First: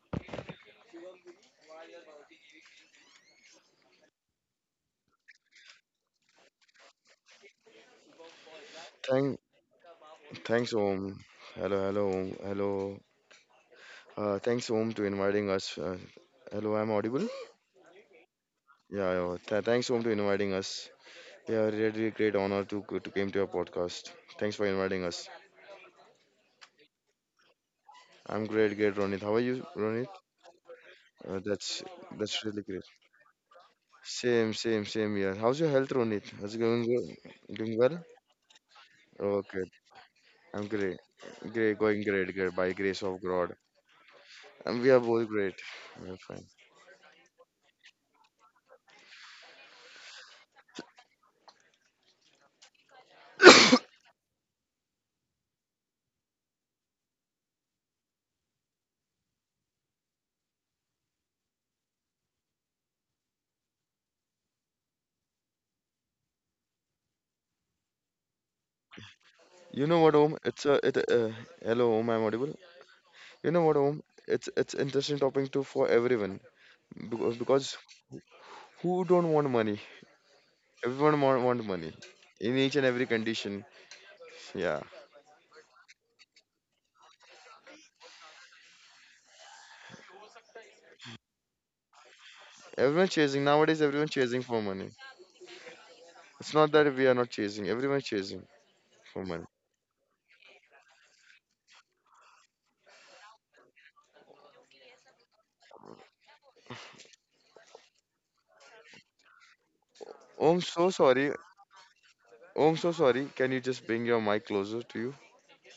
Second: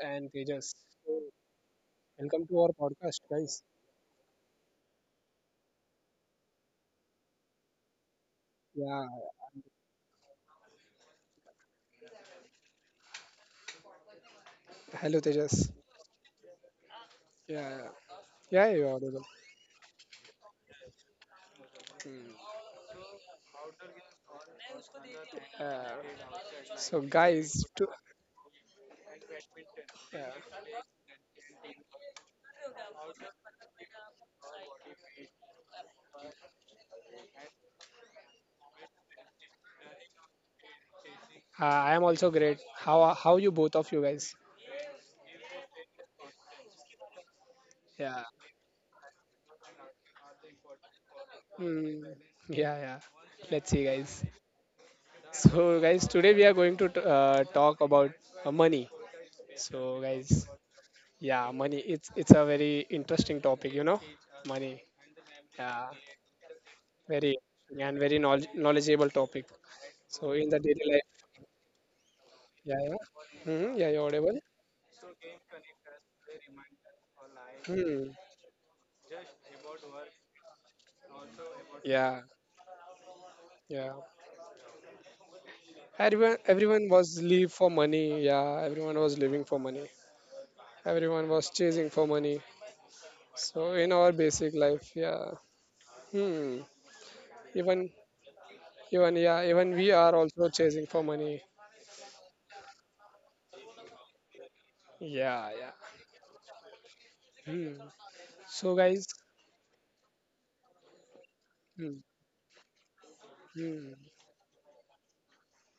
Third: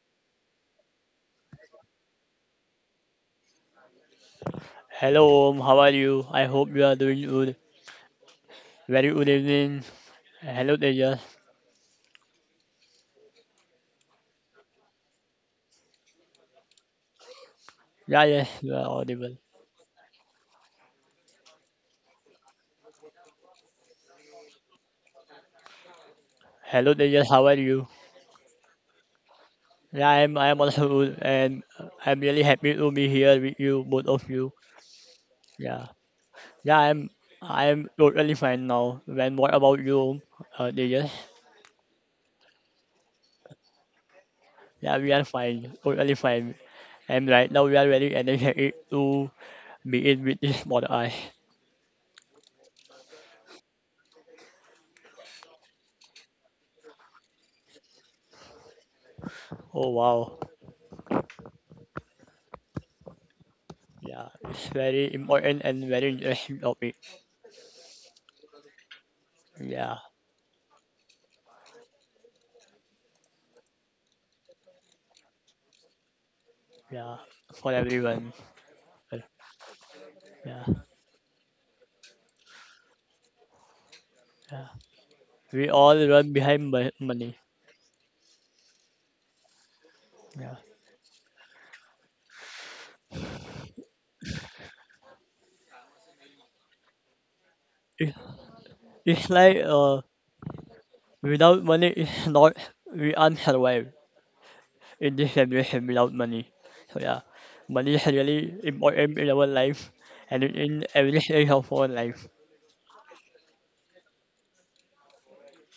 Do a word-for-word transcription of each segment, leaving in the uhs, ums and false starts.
and Tejas. So, welcome to our podcast, guys. Hello, Om. How are you? I hope you are doing good. Yeah, Very good Thank, evening. thanks, Hello, Om. Tejas. Hello, hello, Om. Hello. Uh, thanks, Om, to hello, inviting Tejas. us. Uh, hello, I'm audible. Yeah, yeah, Yeah, yes, Yeah, you are you're Yeah, audible. yeah. audible. Th- thanks, Om, to inviting us. Yeah, really Hmm. great honor to to came to your podcast. Thanks for inviting us. Uh, Hello, so, Tejas. How are guys, to, you? I'm great, great, Ronit. How are you, Ronit? Yeah, yeah. I'm. I'm also good, Uh, and that's I'm that's really really happy great. to be here with you, both of Same, you. same, same here. How's your Yeah, health, Ronit? How's it yeah, going? I'm. Good? Doing I'm well? totally fine now. When What Okay, about you, Om? I'm Uh, great. Tejas? Uh, Great, I am going also great, great. great by How grace are- of How you God. both of you guys? And we Yeah, are we are both great. fine. Totally We're fine. fine. And right now we are very Yeah. energetic to be in with this podcast. Hmm. Yeah, yeah. Let's see, guys. So, guys, today we are going to t- uh, talk about uh, money. Oh So, wow. guys, yeah, money. It's it's a very interesting topic, you know, Yeah, it's money. very important Yeah. and very interesting topic. Very interesting and very knowledge, knowledgeable topic. You Yeah. know what, So Om? in the It's daily a life, it. Uh, hello, Om. I'm audible. yeah, yeah, You know hmm what, yeah, you're Om? audible. It's it's interesting topic too for everyone Yeah, because, for because Hmm. everyone. who Well, don't want money? yeah, Everyone want, want money Yeah, in each and every condition. yeah. yeah. Yeah, We all Everyone, run behind everyone mo- was money. live for money. Yeah, everyone was living for money. Yeah, Everyone was chasing for money. everyone chasing So nowadays. in Everyone our chasing basic for money. life, yeah. It's Hmm. not that we are not chasing. Even, Everyone It- chasing even, for it's money. yeah, like even we uh, are also chasing for money. without money, it's not we are not survive in this Yeah, yeah. generation without money. So yeah, Hmm. money is really So guys, important in our life and in Om, in so every sorry. stage of our hmm. life. Om, so sorry. Can you just Hmm. bring your mic closer to you,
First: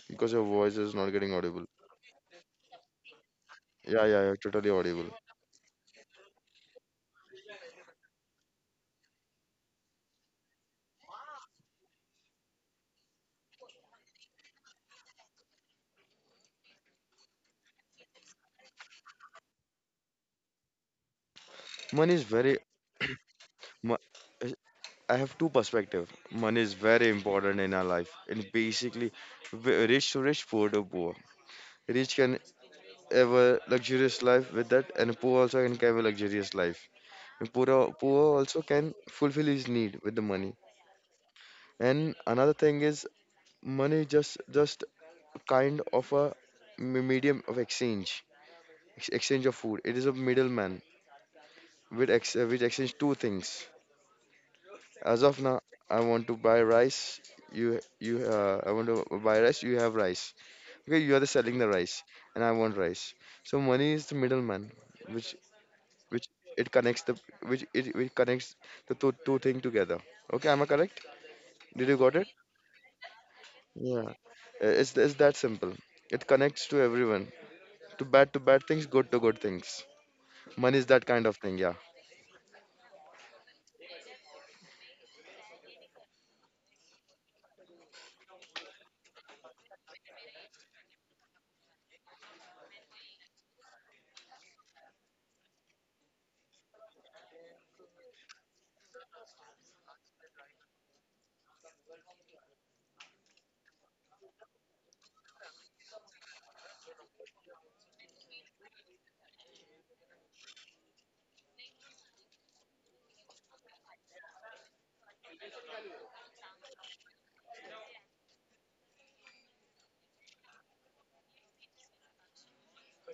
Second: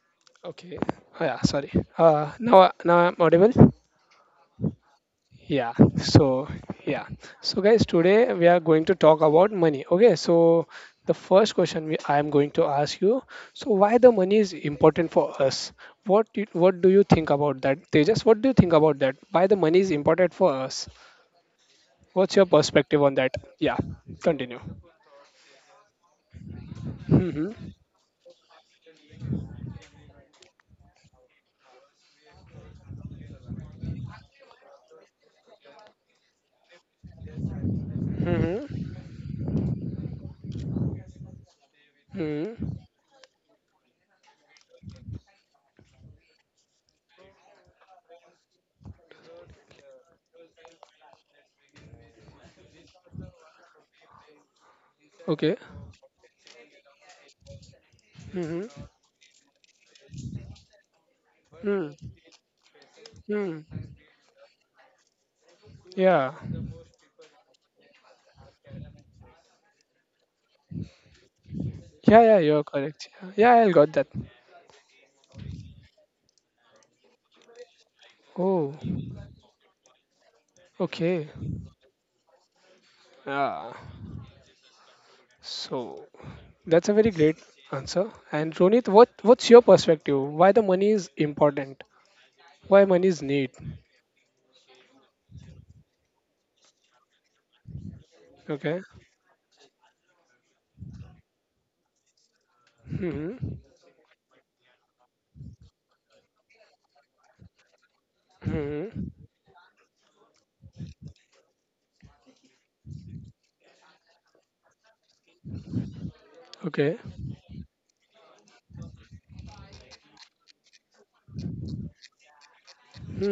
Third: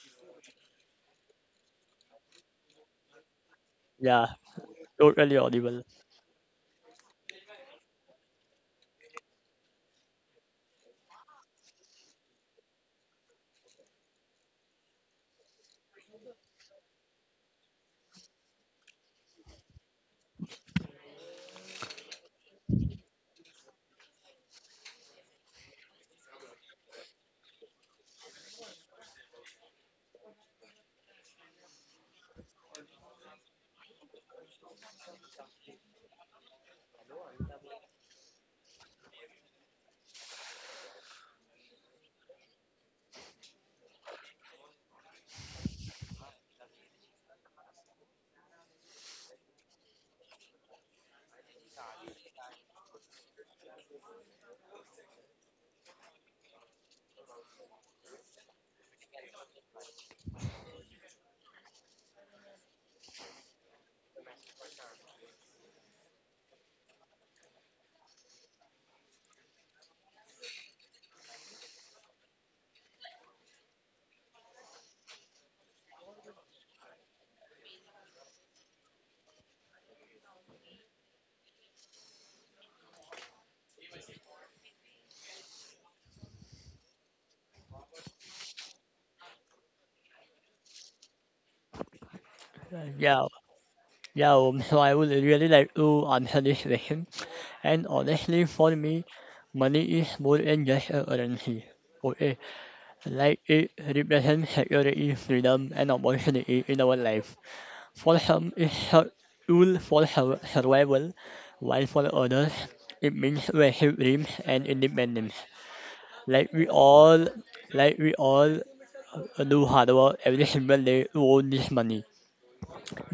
because your voice Okay. is not Oh, getting yeah. audible. Sorry. Uh, now, now I'm audible. Yeah, yeah, Yeah, yeah. Totally audible. totally Yeah, audible. so yeah. So guys, today we are going to talk about money. Okay, so the first question we, I am going to ask you, so why the money is important for us? What do, what do you think about that? Tejas, what do you think about that? Why the money is important for us? Money What's is your very. perspective on that? Yeah, Mu- continue. I have two perspective. Money is very Mm-hmm. important in our life, and basically, w- rich to rich, poor to poor. Rich can have a luxurious life with that, and poor also can have a luxurious life. And poor, poor also Mm-hmm. can fulfill his need with the money. And another Mm-hmm. thing is, money just just kind of a me- medium of exchange, ex- exchange of food. It is a middleman which ex- which exchange two things. As Okay. of now, I want to buy rice. You you Mm-hmm. uh, I want to buy rice. You have rice. Okay, you are the selling the Mm. rice, and I want rice. Mm. So money is the middleman, which Yeah. which it connects the which it, which connects the two two thing together. Okay, am I correct? Did you Yeah, got yeah, it? you're correct. Yeah, yeah, I got that. Yeah. Uh, it's it's that simple. It connects to everyone. To bad to Oh, bad things, good to good things. Money is that okay. kind of thing. Yeah. Yeah. So that's a very great answer. And Ronit, what what's your perspective? Why the money is important? Why Uh, money is Yeah, need? yeah. um, So I would really like to answer this question. And honestly, Okay. for me, money is more than just a currency. Okay. Hmm. Like it represents security, freedom, and opportunity in our life. For some, Hmm. it's a tool for sur- survival, while for others, it means massive dreams and independence. Like we Okay. all, like we all do hard work every single day to earn this money.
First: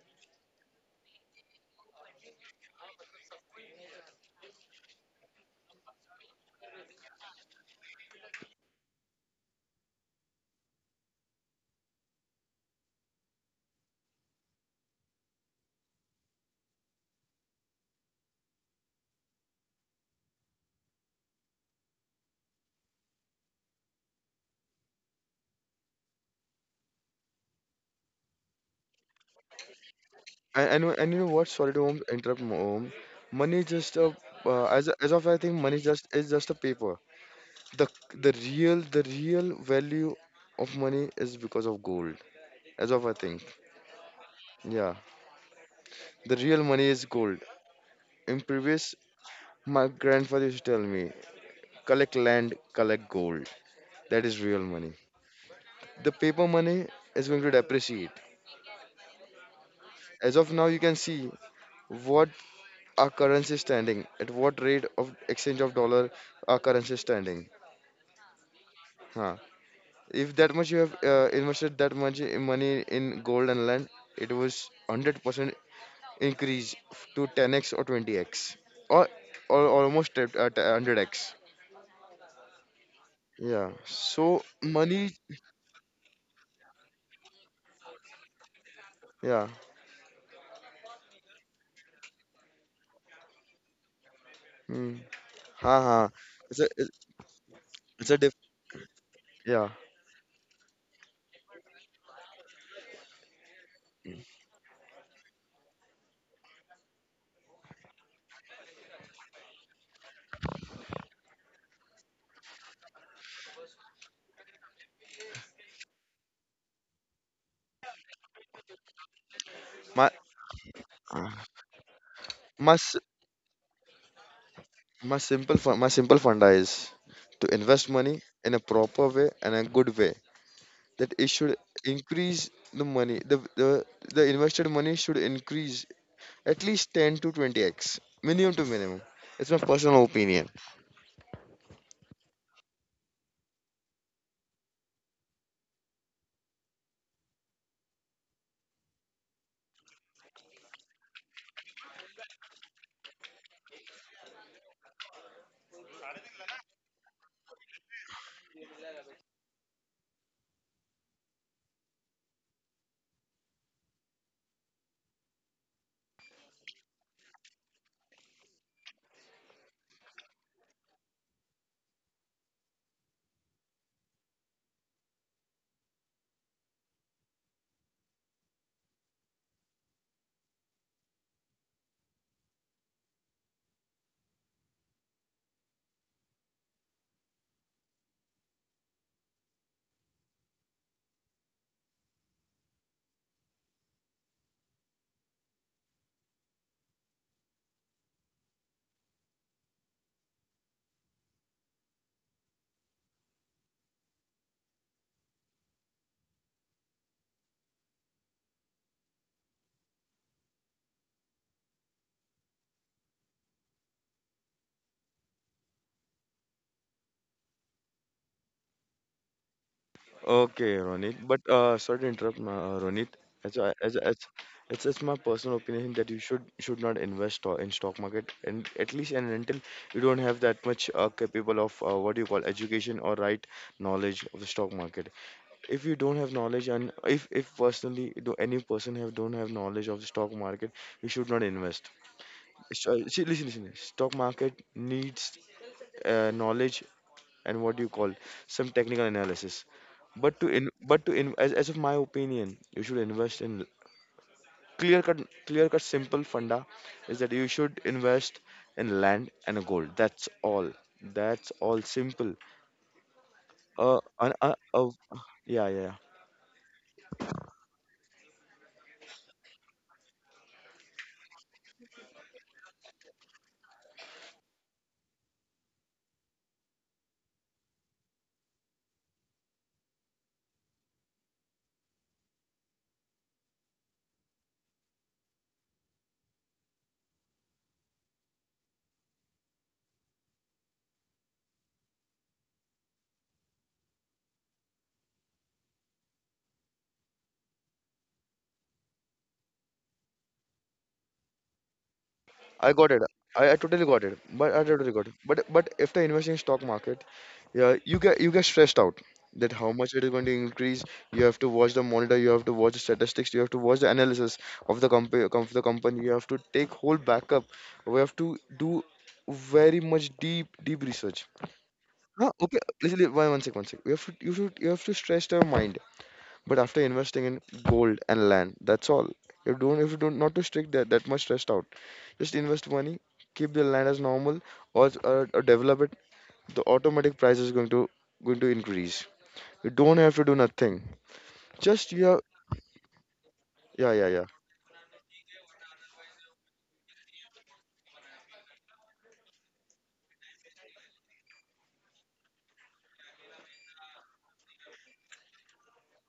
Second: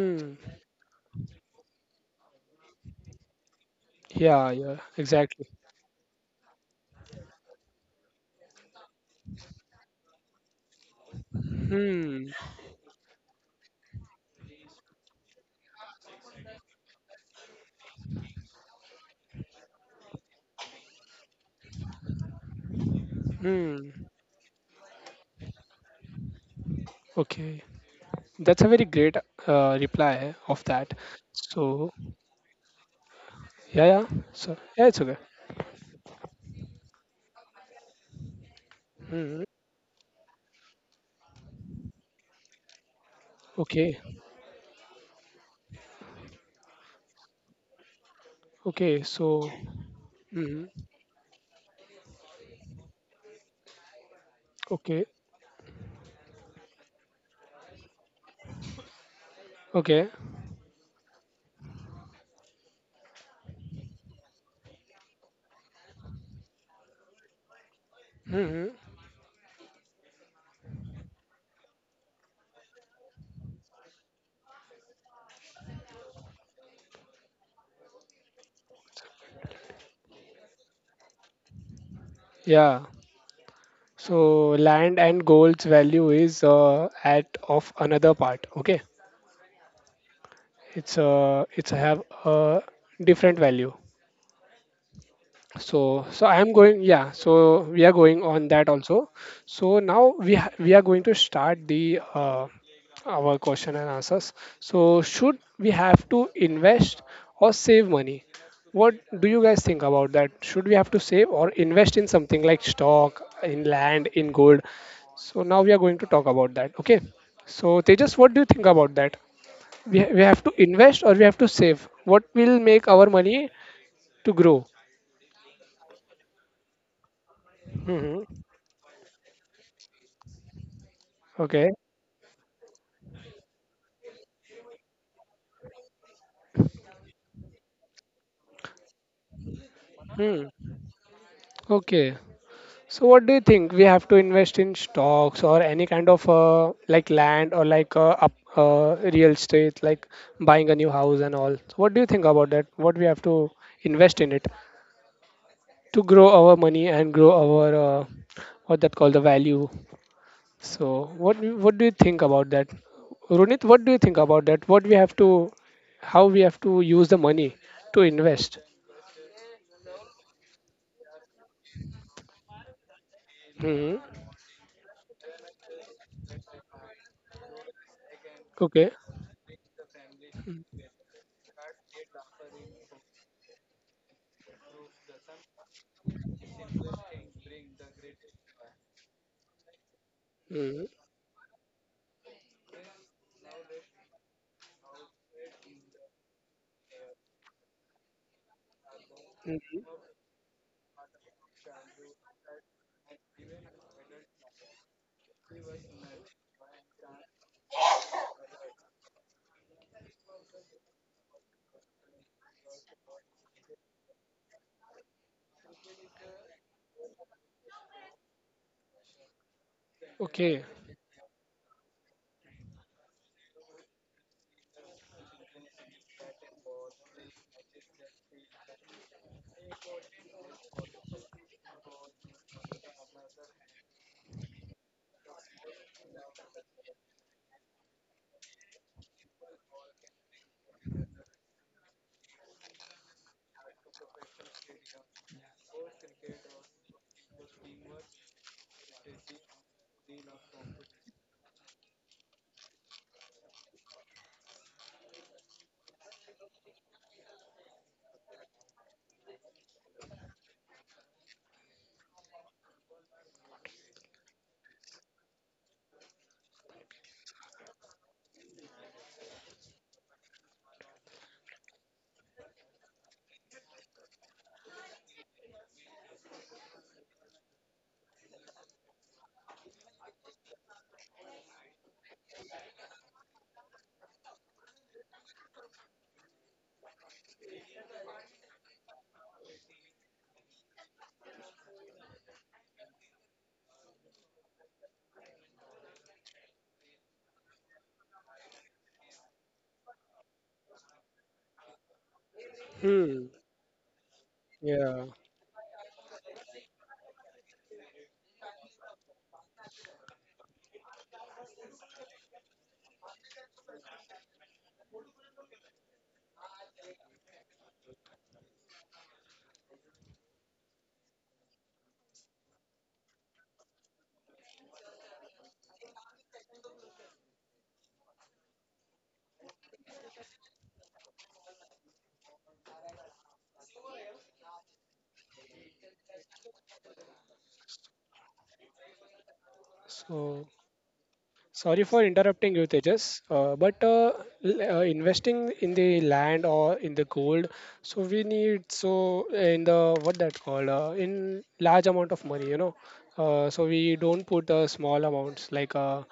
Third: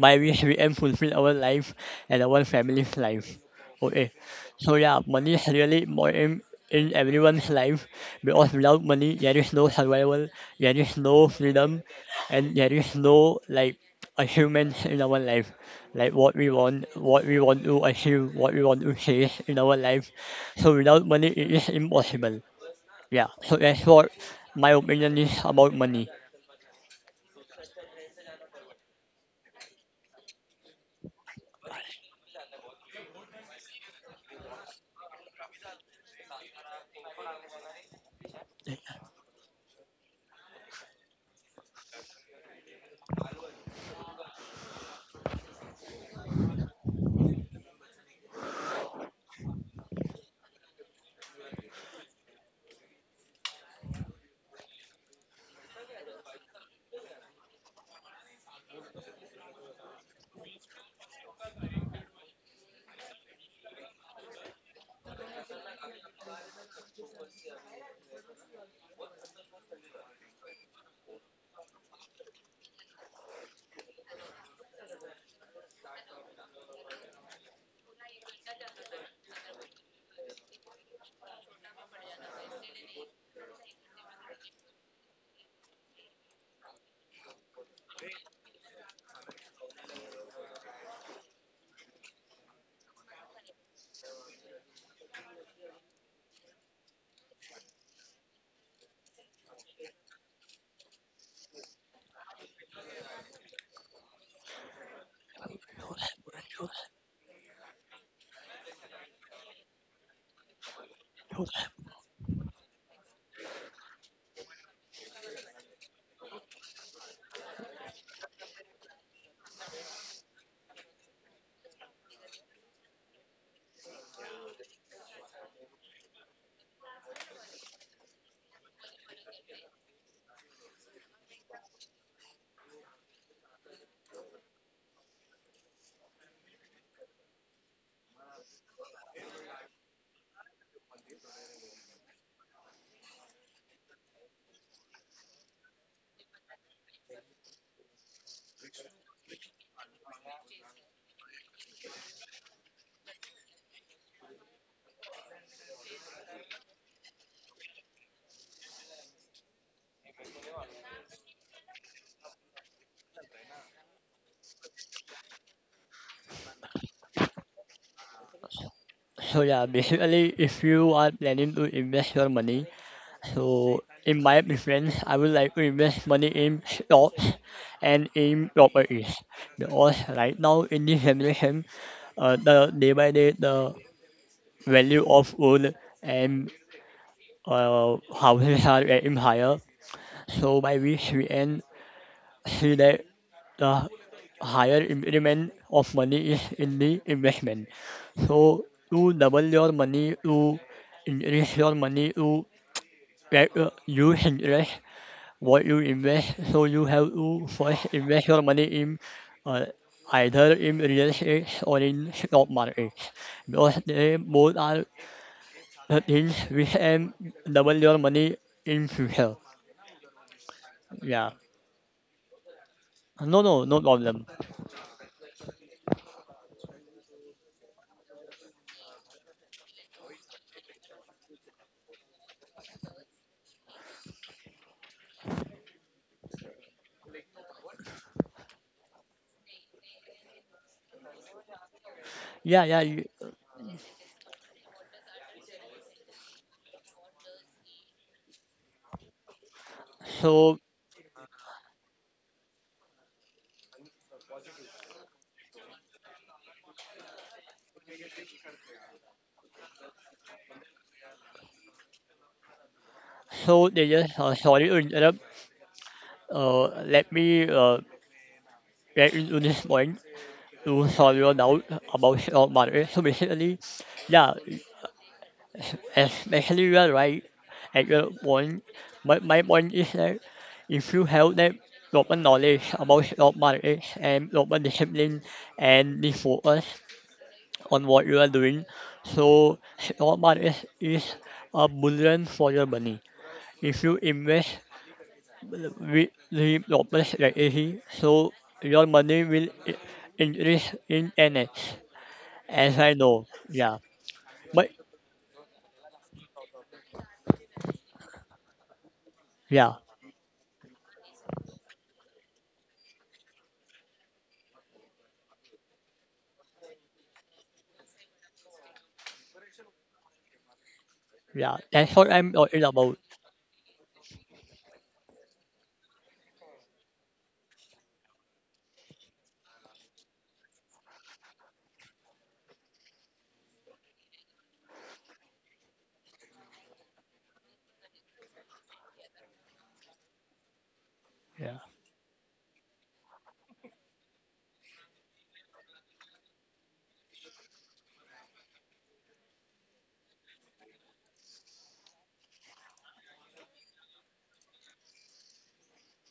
By we, we aim fulfill our life and our family's life. Okay, Yeah. so Yeah. yeah, money Exactly. is really important in everyone's life because without money, there is no survival, there is no freedom, Hmm. and there is no like achievements in our life, like what we want, what we want to achieve, what we want to chase in our life. So without money, it is impossible. Yeah, so that's Hmm. what my opinion is about money. Okay. That's a very great uh, reply of And, and that. you- and you know what? Sorry to So um, interrupt, Om. Money is yeah. just Yeah. a So uh, yeah, as a- it's As okay. of I think, money is just is just a paper. The the real the Hmm. real value of money is because of gold. As of I think, Okay. yeah, the real money is gold. In previous, Okay. So. my grandfather Hmm. used to tell me, collect land, collect gold. That is real money. Okay. The paper money is going to depreciate. Okay. As of now, you can see what our currency is standing at, what rate of exchange of dollar our currency is standing. Hmm. Huh. If that much you have uh, invested, that much i- money in gold and land, it was one hundred percent increase f- to ten x or twenty x, or, or almost at at one hundred x. Yeah. Yeah, so So land money and gold's value is uh, at of another part. Okay, yeah. it's uh, it's have a different value. mm. Ha ha. So so I am It's a going it's yeah. So we are it's a going diff on that also. Yeah. So now we ha- we are going to start the uh, our question and answers. So, should we have to invest or save money? What do you guys think about that? Should we have to save or invest in something like stock, in land, in gold? So, now we are going to talk about that. Okay. So, Tejas, what do you think about that? We, my we have to invest or we have to save? What will my make s- our money to grow? my simple fun, my simple funda is to invest money Hmm. in a proper way and a good way, that it should Okay. increase the money, the the, the invested money should increase. At least ten to twenty x, minimum to minimum. It's my personal opinion. Hmm. Okay. So what do you think? We have to invest in stocks or any kind of uh, like land or like uh, up, uh, real estate, like buying a new house and all. So what do you think about that? What we have to invest in it to grow our money and grow our uh, what that called the value. So what do- what do you think about that? Runit, what do you think about that? What we have to, how we have to use the money to invest? So yeah, basically, if you are planning to invest your money, so in my Hmm. preference, I would like to invest money in stocks and in properties. Okay. Because right now in this generation, uh, the day by day the value of gold and uh, houses are getting higher. So by Hmm. which we can see that the higher increment of money is in the investment. So to double your money, to increase your money, to get uh, you interest what you invest. So you have to first invest your money in uh, either in real estate or in stock market because they both are the things which can double your money in future. Okay, Okay. Ronit. Yeah. But uh, sorry to interrupt, my, uh, Ronit. No, As no, I, no as as problem. it's it's my personal opinion that you should should not invest to- in stock market, and at least and until you don't have that much uh, capable of uh, what do you call education or right knowledge of the stock market. If you don't have knowledge, and if if personally do any person have don't have knowledge of the stock market, you should not invest. Yeah, yeah. It's, you- uh, see, listen, listen. Stock market needs uh, knowledge and what do you call some technical analysis. But to So, in but to in as, as of my opinion, you should invest in clear cut clear cut simple funda, is that you should invest in land and gold. That's all. That's all simple. so they Uh, just an, uh, a, sorry to a, interrupt. yeah, yeah. Uh, let me uh, get into this point to solve your doubt about stock market. So basically, yeah, especially you are right at your point. But my point is that if you have that proper knowledge about stock market and proper discipline and the focus on what you are doing, so stock market is a bullion for your money. If you invest we the global strategy so your money will i- increase in N H I as I got it. know. Hmm. I, I Yeah. totally got it. But I But totally got it. Yeah. But but if the investing in stock market, yeah, you get you get stressed out, that how yeah, much it is going to increase. You have to watch the monitor. You have to watch the statistics. You have to watch the analysis of the company. Of the company. You have to take whole backup. We have to do very much deep deep research. yeah. That's what I'm Huh? Okay. talking about. Listen, li- one one sec, one sec. You have to you have to, you have to stress your mind. But after investing in gold and land, that's all. You don't, if you don't, not to strict that that much stressed out. Just invest money, keep the land as normal, or, or, or develop it. The automatic price is going to going to increase. You don't have to do So nothing. Yeah. Just sorry you for have, interrupting you, Tejas. Uh, yeah, but yeah, yeah. Uh, l- uh, investing in the land or in the gold, so we need so in the what that called uh, in large amount of money, you know. Uh, so we don't put uh, small amounts like uh,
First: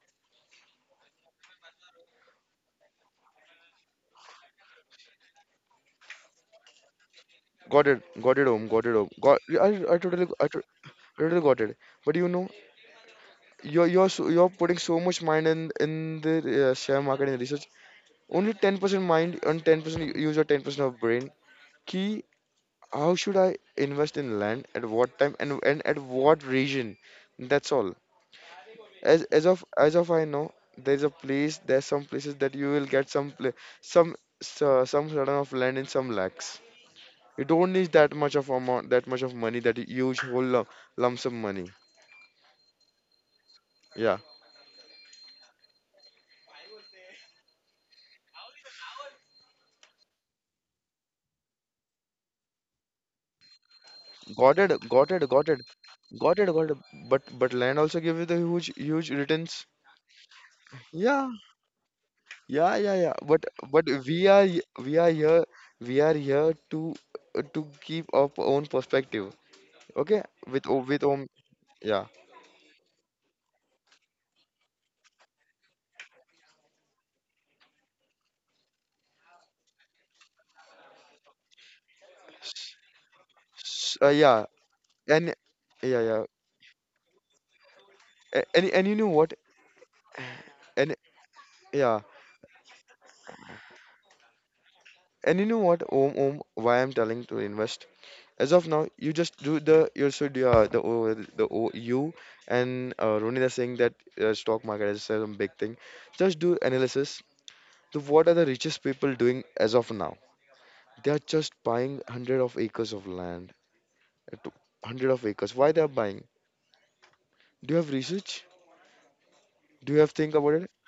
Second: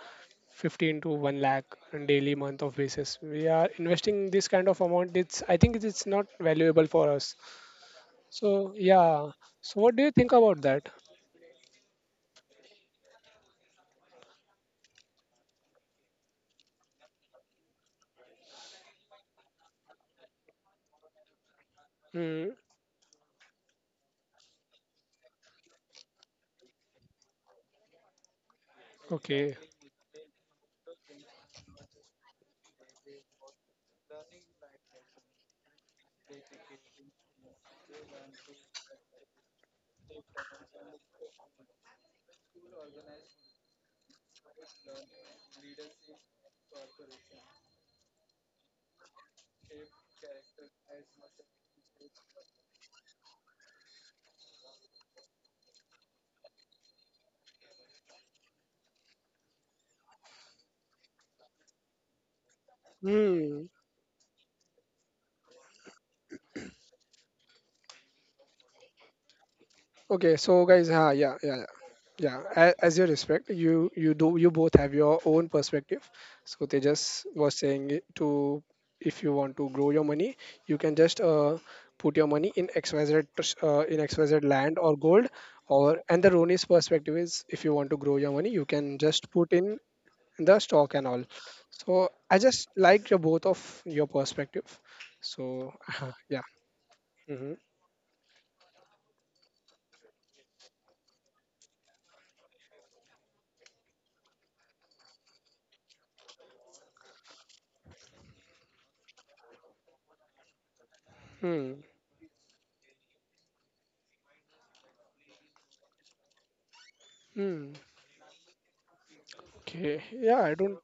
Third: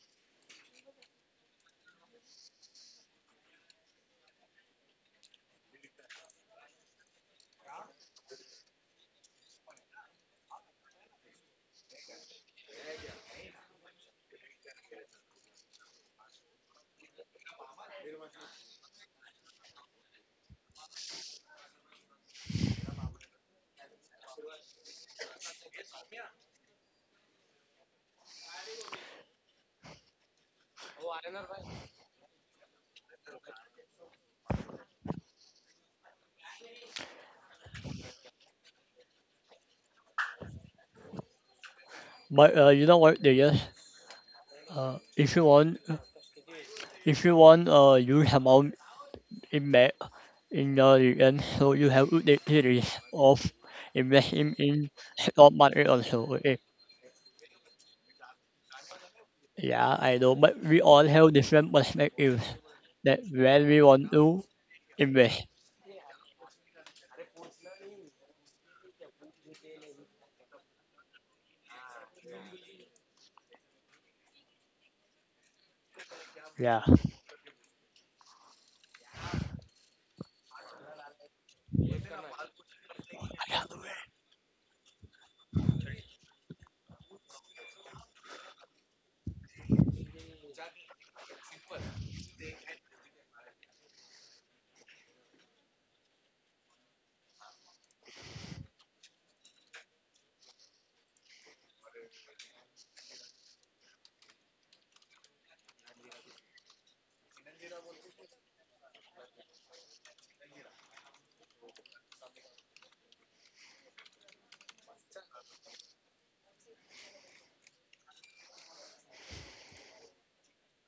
fifteen to one lakh on daily month of basis. We are investing this kind of amount. It's I think it's not valuable for us. Got it, got it, home, So got it, home. yeah. Got, yeah, I, So I what do you totally, think I to- about that? totally got it. But you know, you're you're so, you're putting so much mind in in the uh, share market and research. Only ten percent mind and ten percent use your ten percent of brain. Key, Hmm. how should I invest in land, at what time and and at what region? That's all. as as Okay. of as of I know, there's a place. There's some places that you will get some pla some so- some sort of land in some lakhs. You don't need that much of amount, that much of money, that huge whole lump, lump sum money. But uh, you know what they just Yeah, uh, if you want if you want a huge amount in that in your region, so you have to take series of investing got it, in got it, got stock it, market also. got it, Okay. got it. But but land also give you the huge huge returns. Yeah, I know, but we all Yeah, have different perspectives yeah, yeah, yeah. that But where Hmm. we but want we to are y- we are here invest. we are here to uh, to keep our own perspective. Okay, Okay, so with o- guys, with uh, own. yeah, yeah, Yeah. yeah. yeah, a- As you respect, you you do you both have your own perspective. So they Yeah, just was saying it to if you want to grow your money, you can just uh, put your money in S- XYZ tr- uh, s- in uh, X Y Z yeah. land or gold. And Or yeah, yeah. and the Roni's perspective is if you want to grow your A- money, and you and you can know what, just put in the and stock and all. yeah So I just like your both of your perspective. and you So know what, om om yeah. why I'm telling to Hmm. invest, as of now, you just do the, you should yeah, the O- the O- you and uh, Ronit are saying that uh, stock market is some big thing. Just do analysis, the what are the richest people doing as of now. They are just Hmm. buying hundred of acres of land, uh, to- hundred of acres. Why they are buying? Do you Hmm. have research? Do you Okay. have think Yeah, about I it? don't.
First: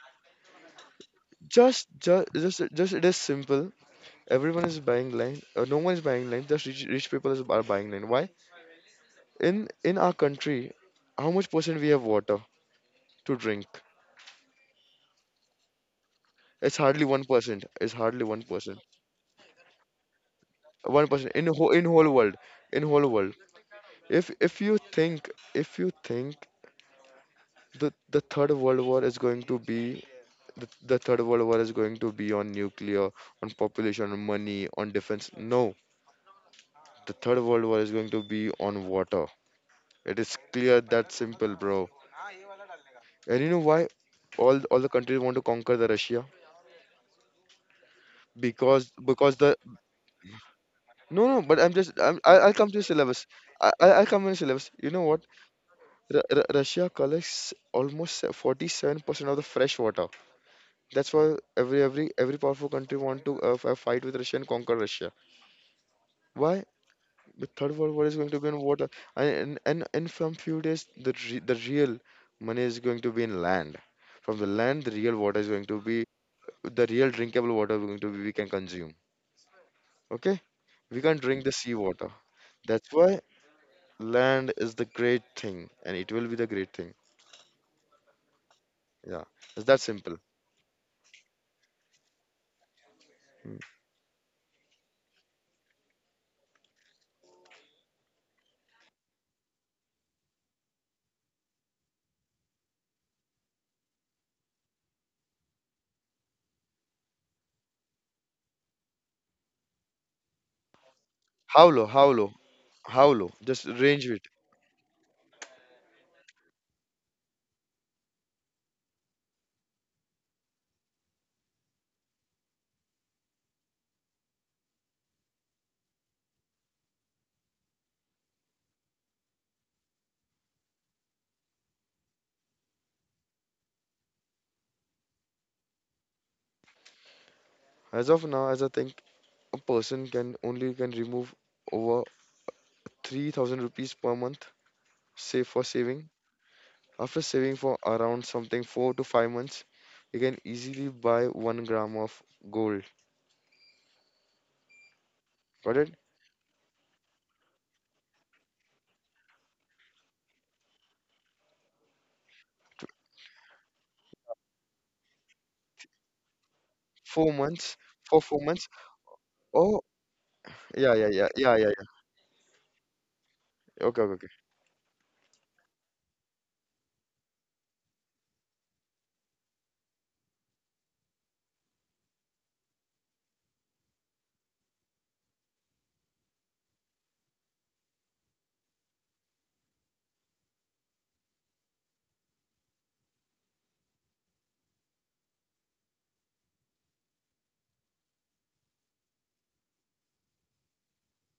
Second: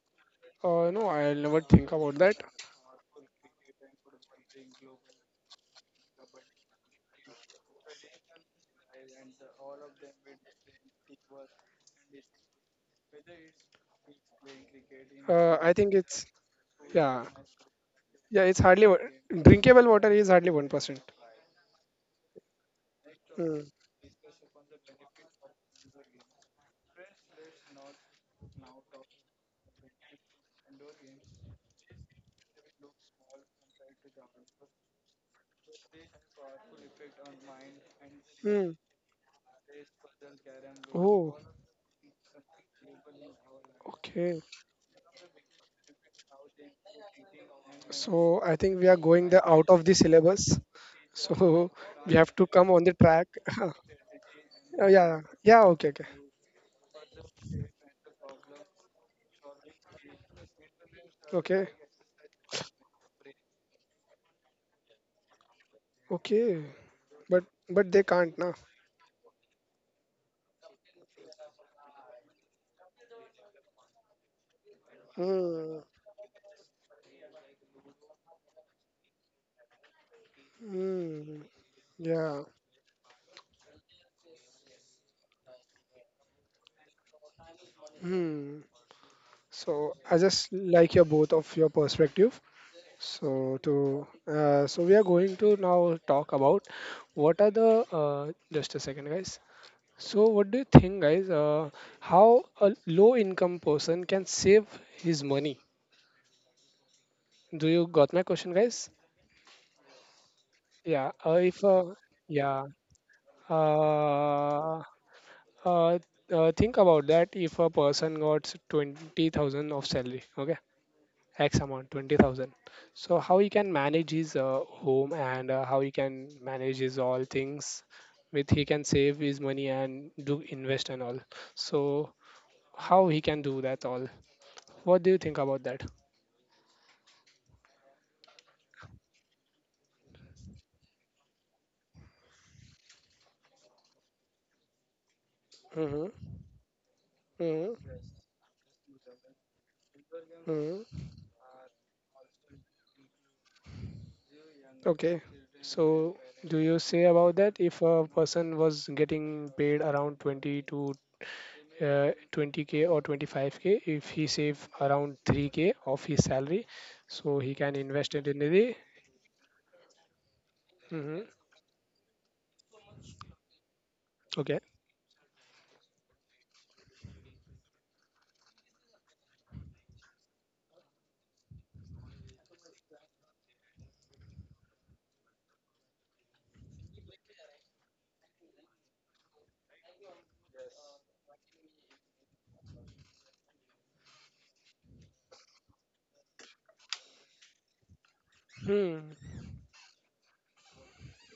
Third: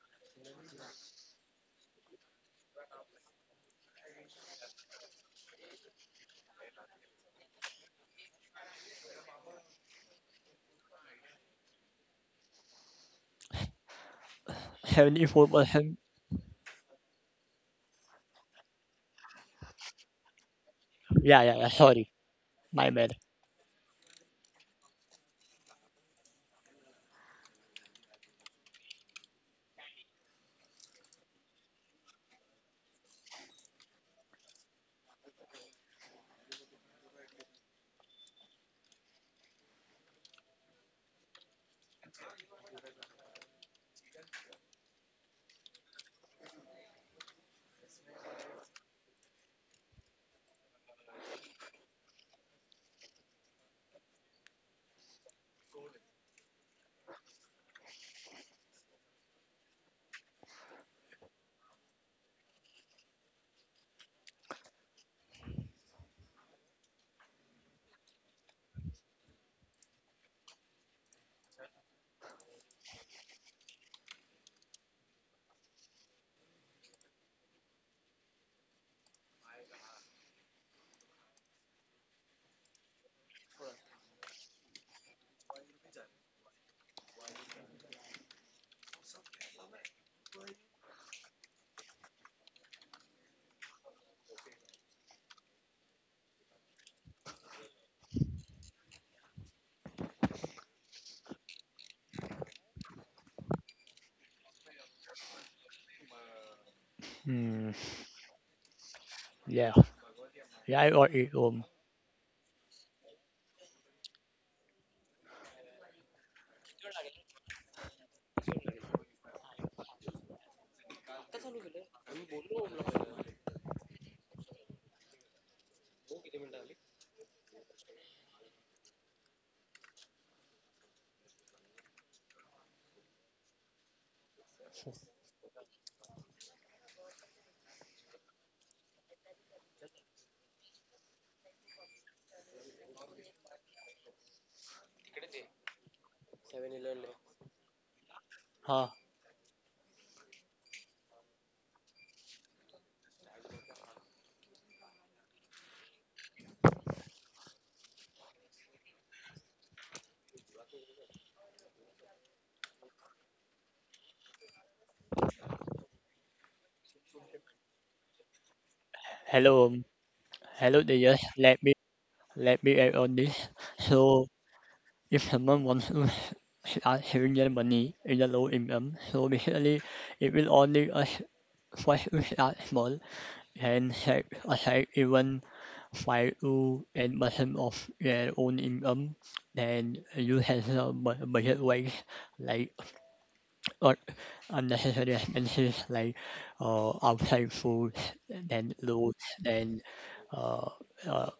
Uh, no, I'll never just think about just that. just, just it is simple. Everyone is buying land, uh, no one is buying land, just rich, rich people is, are buying land. Why? In in our country, how much percent we have water to drink? heavenly Uh, football. I think Hem- it's It's hardly yeah, one percent. It's hardly yeah. It's one percent. hardly wa- drinkable water is hardly one percent. one percent yeah, in yeah, yeah. whole in whole Sorry, world, in my whole bad. world. Hmm. If if you think if you think, the the third world war is going to be, the, the third world war is going to be on nuclear, on population, on money, on defense, no, the third world war is going to be on Hmm. water. It is clear that simple, Oh, bro. And you know why okay. all all the countries want to conquer the Russia? So I Because think we are because going the the out of the syllabus. no no. But I'm just So I'm, I we I'll have come to to the come on the syllabus. track. I I- I'll come to the syllabus. You know Uh, what? Yeah, yeah. Okay, R- okay, R- Russia collects almost forty-seven percent of the fresh water. That's why every okay, every every powerful country want to uh, f- fight with Russia and conquer Russia. Why? okay. The But third world war but is they going to be can't in now. water, and and and, and from few days, the re- the real money is going to be in land. From the land, the real water is going to Hmm. be the real drinkable water is going to be, we can consume. Okay, we can't drink the Hmm. sea water. Yeah. That's why land is the great thing, and it will be the great thing. Hmm. Yeah, it's that So simple. I just like your both of your perspective. So to uh, so we are going to now talk about what are the uh, just a second, guys. So what do you think, guys? Uh, how a low-income person can save his money? Hmm. Do you got my question, guys? Yeah, yeah. I got Yeah. it. Uh, Um. How if low? uh, How low? yeah. How low? Just range it. Uh, uh, uh, think about that. If a person got twenty thousand of salary, okay, X amount, twenty thousand. So how he can manage his uh, home and uh, how he can manage his all things with he can save his money and do invest and all. So how he can do that all? What do you think about that? As of now, as I think, a person can only can remove over three thousand rupees per month, save for saving. Hmm. After saving for Hmm. around something Huh. four to five months, you can easily buy Hmm. one gram of gold. Okay. Got it? So do you say about that if a person was getting paid around twenty to uh, twenty k or twenty-five k if he save around three k of his salary Four so months, he can for four invest it months. in the Hello. Oh, Um. Hello, yeah, yeah, dear. yeah, hmm yeah, Let yeah, me yeah. let me add on this. Okay, okay, So, okay. okay if someone wants to start having their money in a low income, so basically, it will only us first to start small and set aside even five to ten percent of their own income. Then you have some bu- budget wise like like unnecessary expenses like uh, outside food, then loot, hmm then uh, uh,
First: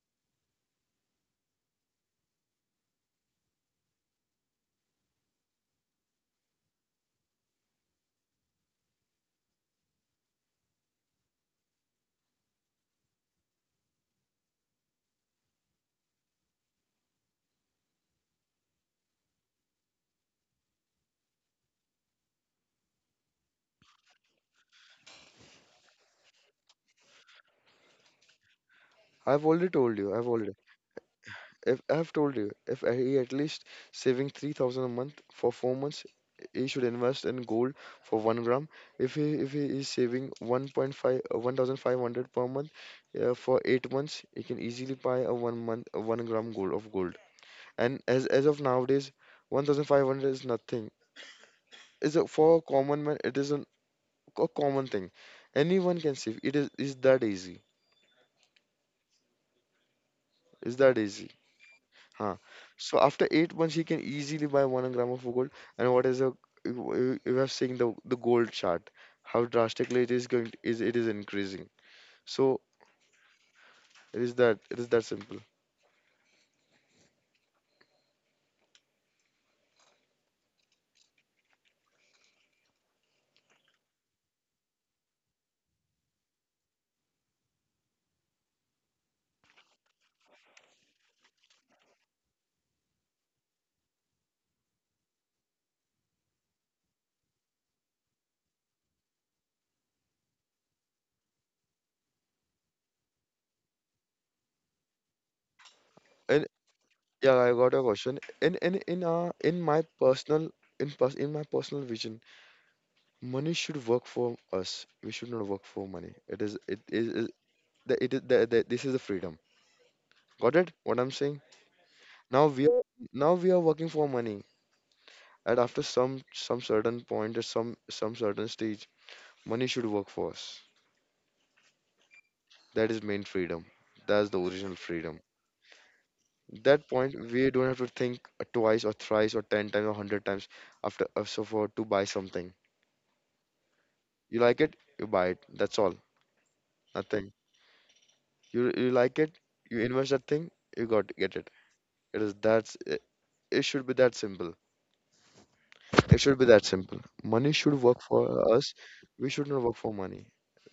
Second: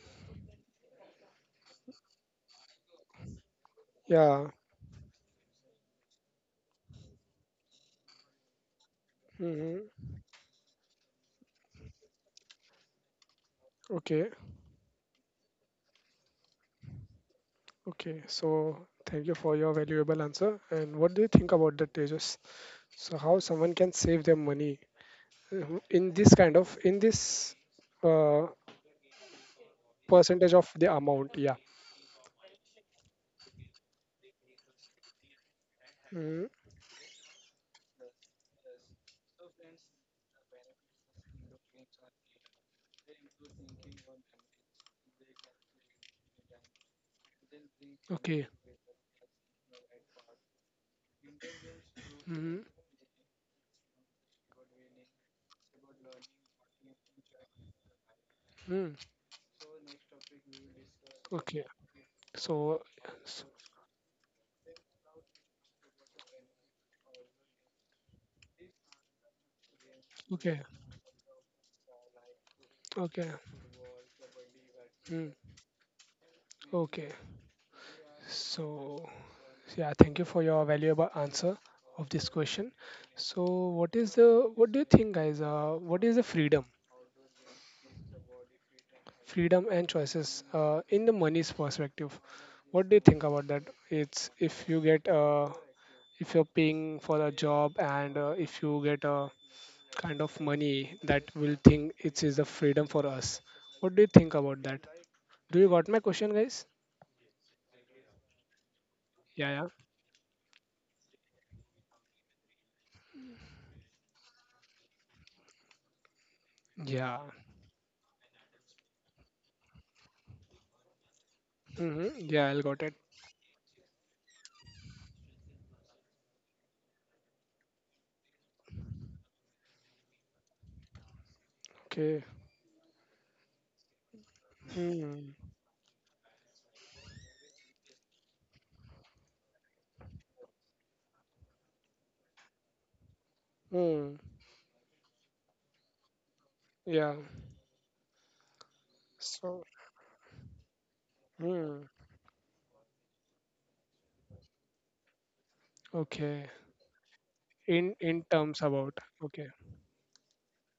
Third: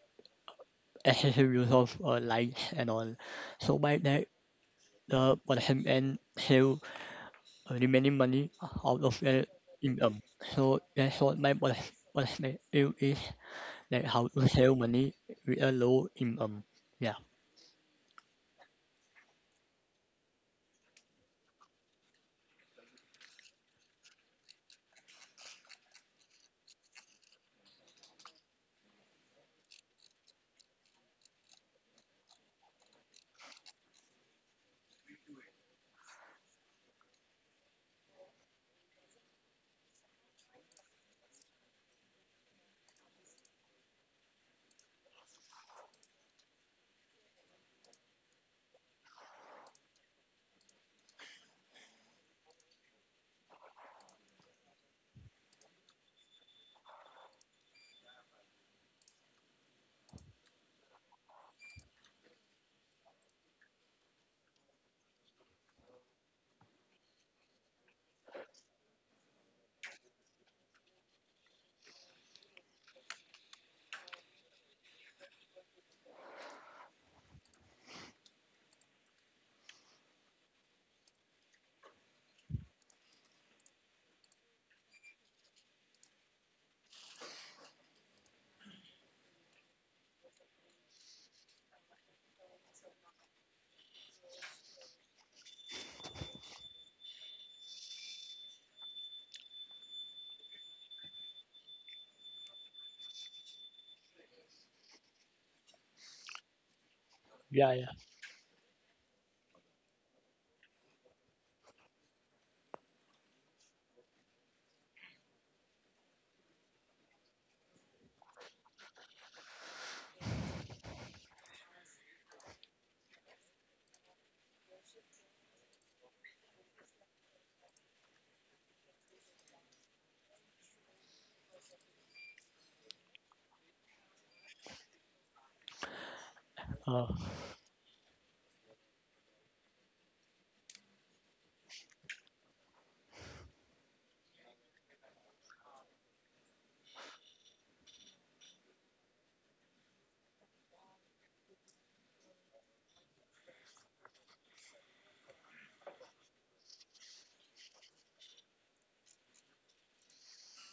excessive use of uh, lights and all. So by that, yeah the person can save remaining money out of their hmm income. So that's what my pers- perspective is, like okay how to save money with a low income. Yeah. okay so thank you for your valuable answer and what do you think about that tejas so how someone can save their money. Mhm. In this kind of in this uh, I've already told you. I've percentage already. of the amount yeah If I've told you, if he at least saving three thousand a month for four months, hmm he should invest in gold for one gram. If he if he is saving one point five, uh, one thousand five hundred per month, uh, for eight months, he can easily buy a one month a one gram gold of gold. And as okay as of nowadays, one thousand five hundred is nothing. Is a hmm. for a common man? It is an, a common thing. Anyone can save. It is is that easy. Hmm. Is that easy? Okay. Huh. So, So after s- eight months, he can easily buy one gram of gold. And what is a you you- you have seen the the gold chart, how drastically it is going okay. to, is it is increasing. So Okay. it is that it is that Hmm. simple. Okay. So, yeah, thank you for your valuable answer of this question. So, what is the, what do you think, guys? Uh, what is the freedom? Freedom and choices uh, in the money's perspective. What do you think about that? It's if you get uh, if you're paying for a job and uh, if you get a kind of money that will think it is a freedom for us. What do you think about that? Do you got my question, And guys? Yeah, I got Yeah, a yeah. question. In in in uh Yeah, in yeah, my personal in pers in my personal vision, money should work for us. We should not work for money. It is it is yeah. is- the it is the, the this is the freedom. Got it? What I'm saying? Mm-hmm. Yeah, Now I we got are it. now we are working for money. And after some some certain point at some some certain stage money should work for us. Okay. That is main freedom, that's the original freedom. Hmm. That Uh, point we don't have to think twice or thrice or ten times or one hundred times after uh, so for to buy something. Hmm. You like it, you buy it. That's all, Yeah. nothing. You you like it, So. you invest that thing, you got to get it. Hmm. It is That's it, it should be that simple, it should Okay. be that simple. Money should In work in for terms us, about. we Okay. should not work for money.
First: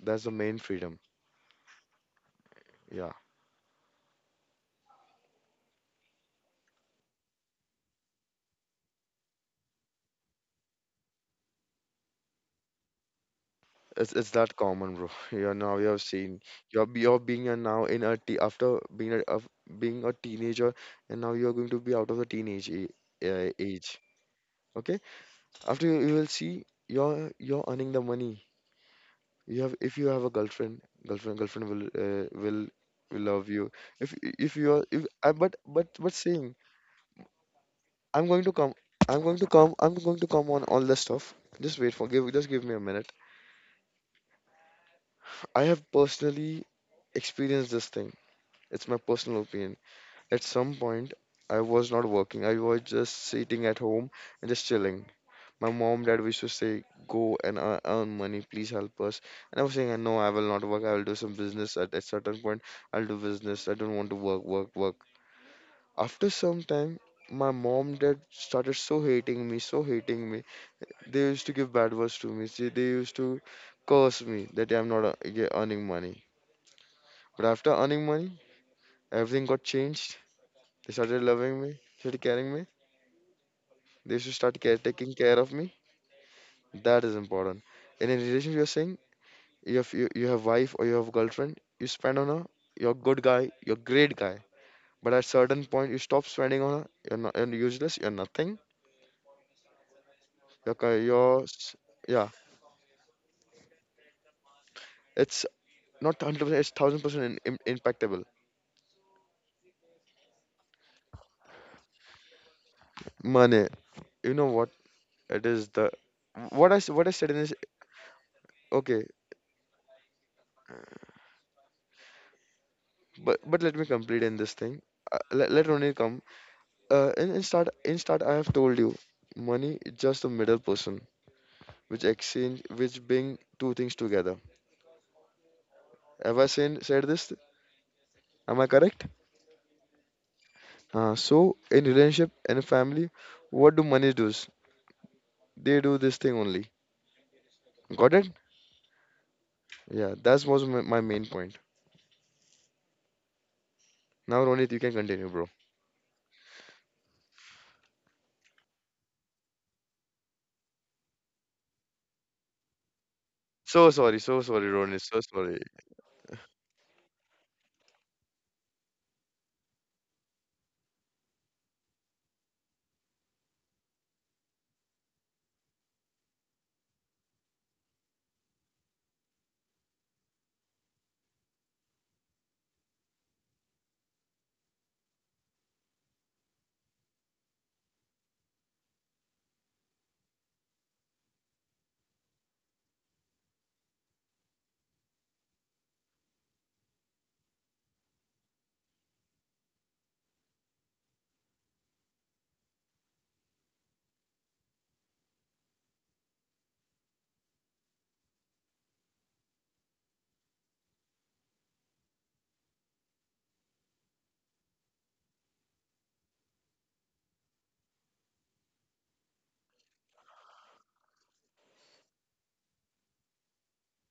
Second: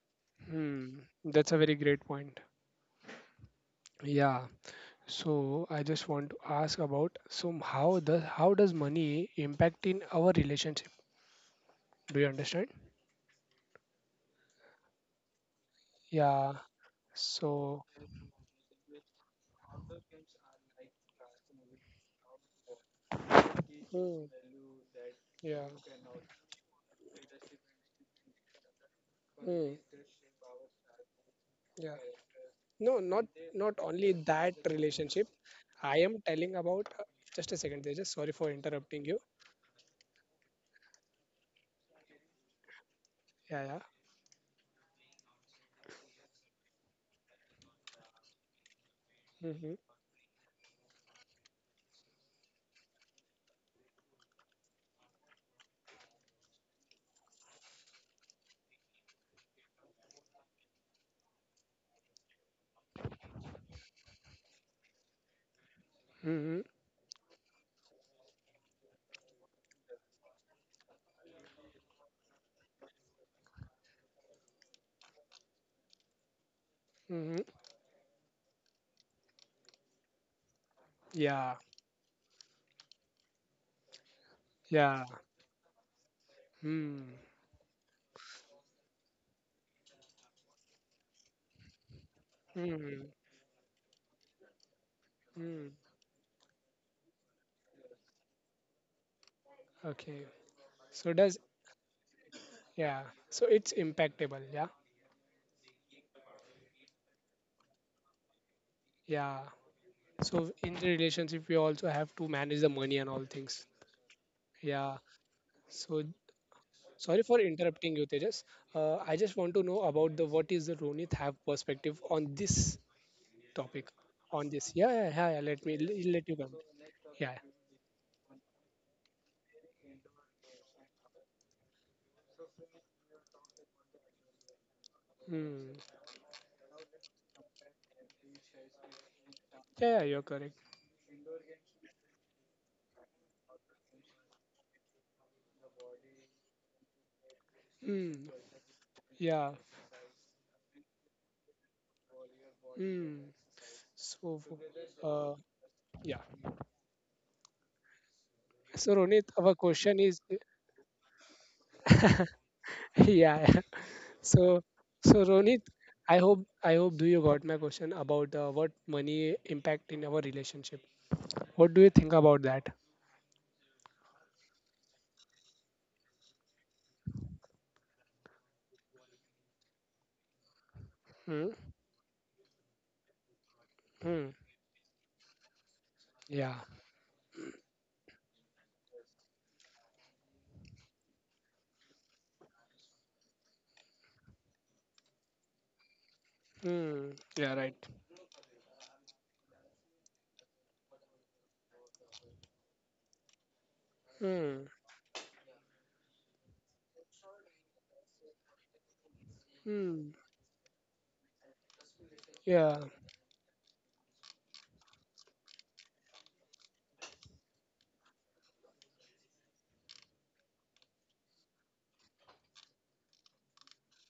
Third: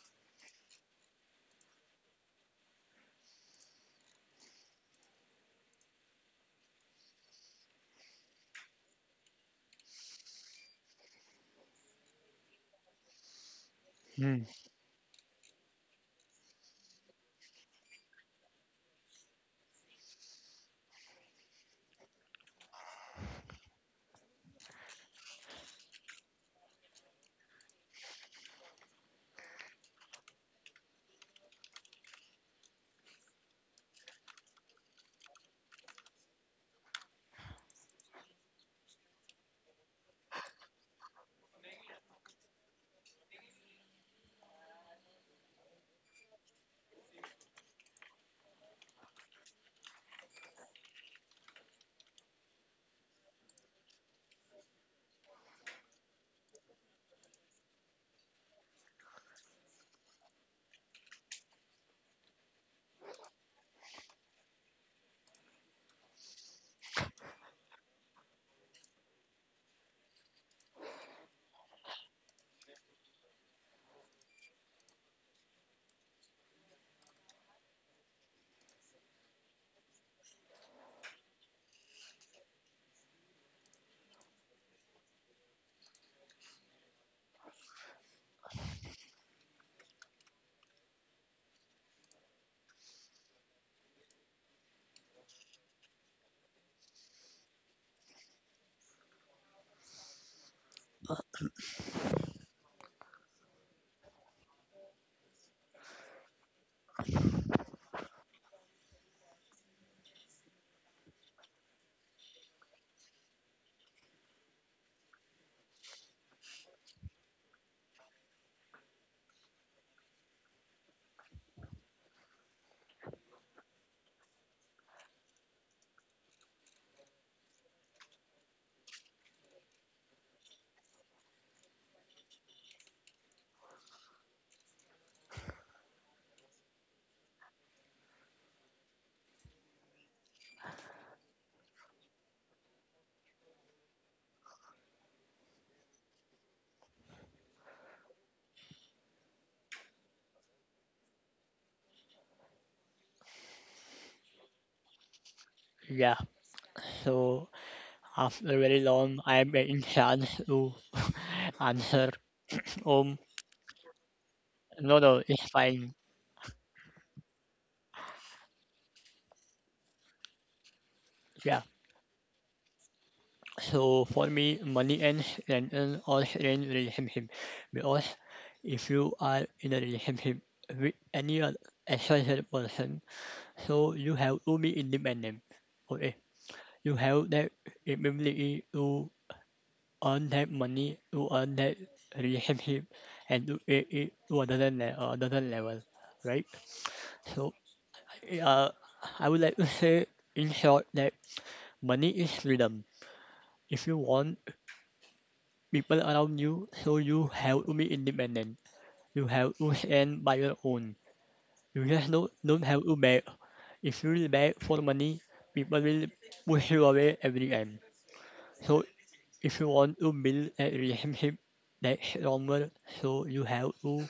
That's the main freedom. Hmm. That's a very great point. Yeah. Yeah. So I just want to ask about so how does how does money impact in our relationship? Do you understand? It's it's hmm, that common, bro. You're now you have seen Yeah. you're be- you're being a now So in a te after being a of being a teenager, and now you're going to be out of the teenage a, uh, age. mm, Okay, yeah. after you, you will see you're you're earning the money. You have Mm, if you have a girlfriend, girlfriend, girlfriend will yeah. uh, will No, will not love you. not only If that if you are if relationship. I but but I but am saying telling about uh, just a second, just I'm sorry going for to come, interrupting you. I'm going to come, I'm going to come on all this stuff. Just wait for give just give me a minute. Yeah, yeah. I have personally experienced this thing. It's my personal Mm-hmm. opinion. At some point, I was not working. I was just sitting at home and just chilling. My mom, dad used to say, "Go and ear- earn money. Please help us." And I was saying, "No, I will not work. I will do some business." At a certain point, I'll do business. I don't want to work, work, work. After Mm-hmm. some time, my mom, dad started so hating me, so hating me. They used to give bad words to me. See, they used to curse me that I'm not uh, yeah, earning money. Mm-hmm. But after earning money, everything got changed. They started Yeah, loving me, started caring me. They used to start care, yeah. taking care of me. That Hmm. is important. In a relationship, you're saying you have you, you have wife or you have girlfriend. You spend on her. You're Hmm. good guy. You're great guy. But at certain Hmm. point, you stop spending on her. You're not. You're useless. You're nothing. Okay. You're ki- So does you're s- yeah. yeah. So it's impactable. Yeah. It's not hundred percent. It's thousand percent in, im- impactable. Yeah. So in the relationship, we also have to manage the money and all things. Money. You know what? Yeah. It is the So what I s- what I sorry said in for this. interrupting you, Tejas. Uh, Okay, I just want to know about the what is the Ronit have perspective on this but but let me topic, complete in on this this. thing. Yeah. Yeah. Uh, Yeah. Yeah, let let let me Ronil come. let you come. Uh, in, Yeah. in start, in start, I have told you, money is just a middle person, which exchange, which bring two things together. Hmm. Have I seen, said this? Am I correct? Yeah. Yeah, you're correct. Uh, so in relationship and family, what do money does? They do this thing only. Got Hmm. it? Yeah. Yeah, that was my, my main point. Hmm. So. Now, Ronit, you can continue, Uh. bro. yeah. Yeah. So after very So long, Ronit, I'm our in question is, chance to answer. yeah. Um, Yeah. So sorry, so So sorry, no, Ronit. So no, so it's sorry. Ronit, fine. I hope I hope do you got my question about uh, what money impact in our relationship? Yeah. What do you think about that? So for me, money and and and all in relationship because if you are in a relationship with any Hmm. other extranjero person, so you Hmm. have to be independent. Okay, Yeah. you have that ability to earn that money, to earn that relationship, and to take it to another le- another level, right? Hmm. Yeah. So, Right. uh, I would like to say in short that money is freedom. If you want Hmm. people around you, so you have to be independent. You have to Hmm. stand by your own. You just don't, don't Yeah. have to beg. If you really beg for money, people will push you away every time. So if you want to build a relationship that's stronger, so you have to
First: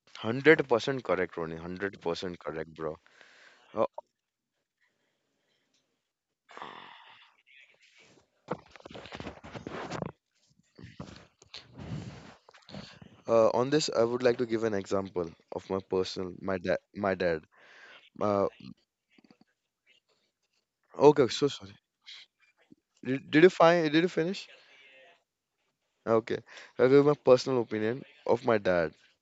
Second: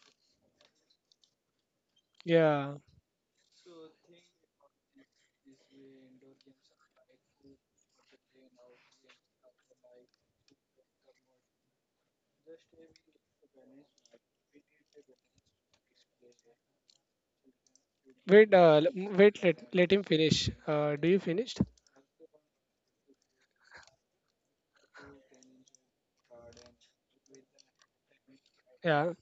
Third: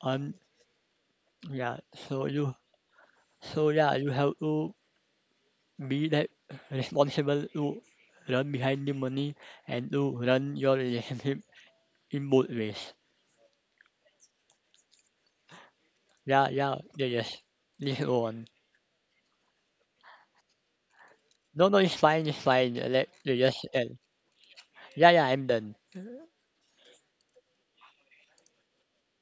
um one hundred percent correct, Ronit. yeah, so one hundred percent you correct, Yeah. bro. so Uh, yeah, you have to be that responsible to run behind the money and to run your relationship in both ways. uh, on this, I would like to give an example of my personal, Yeah, my yeah, dad, you my dad. just you go on. Uh, Wait. Uh. l- m- Wait. Let Let him finish. Uh. Do you Okay, okay, so finished? No, sorry. no, it's fine, it's fine. Let Did, you did you just find? end. Did you finish? Yeah, yeah, I'm done. Okay, I'll give my personal opinion of my dad. Yeah.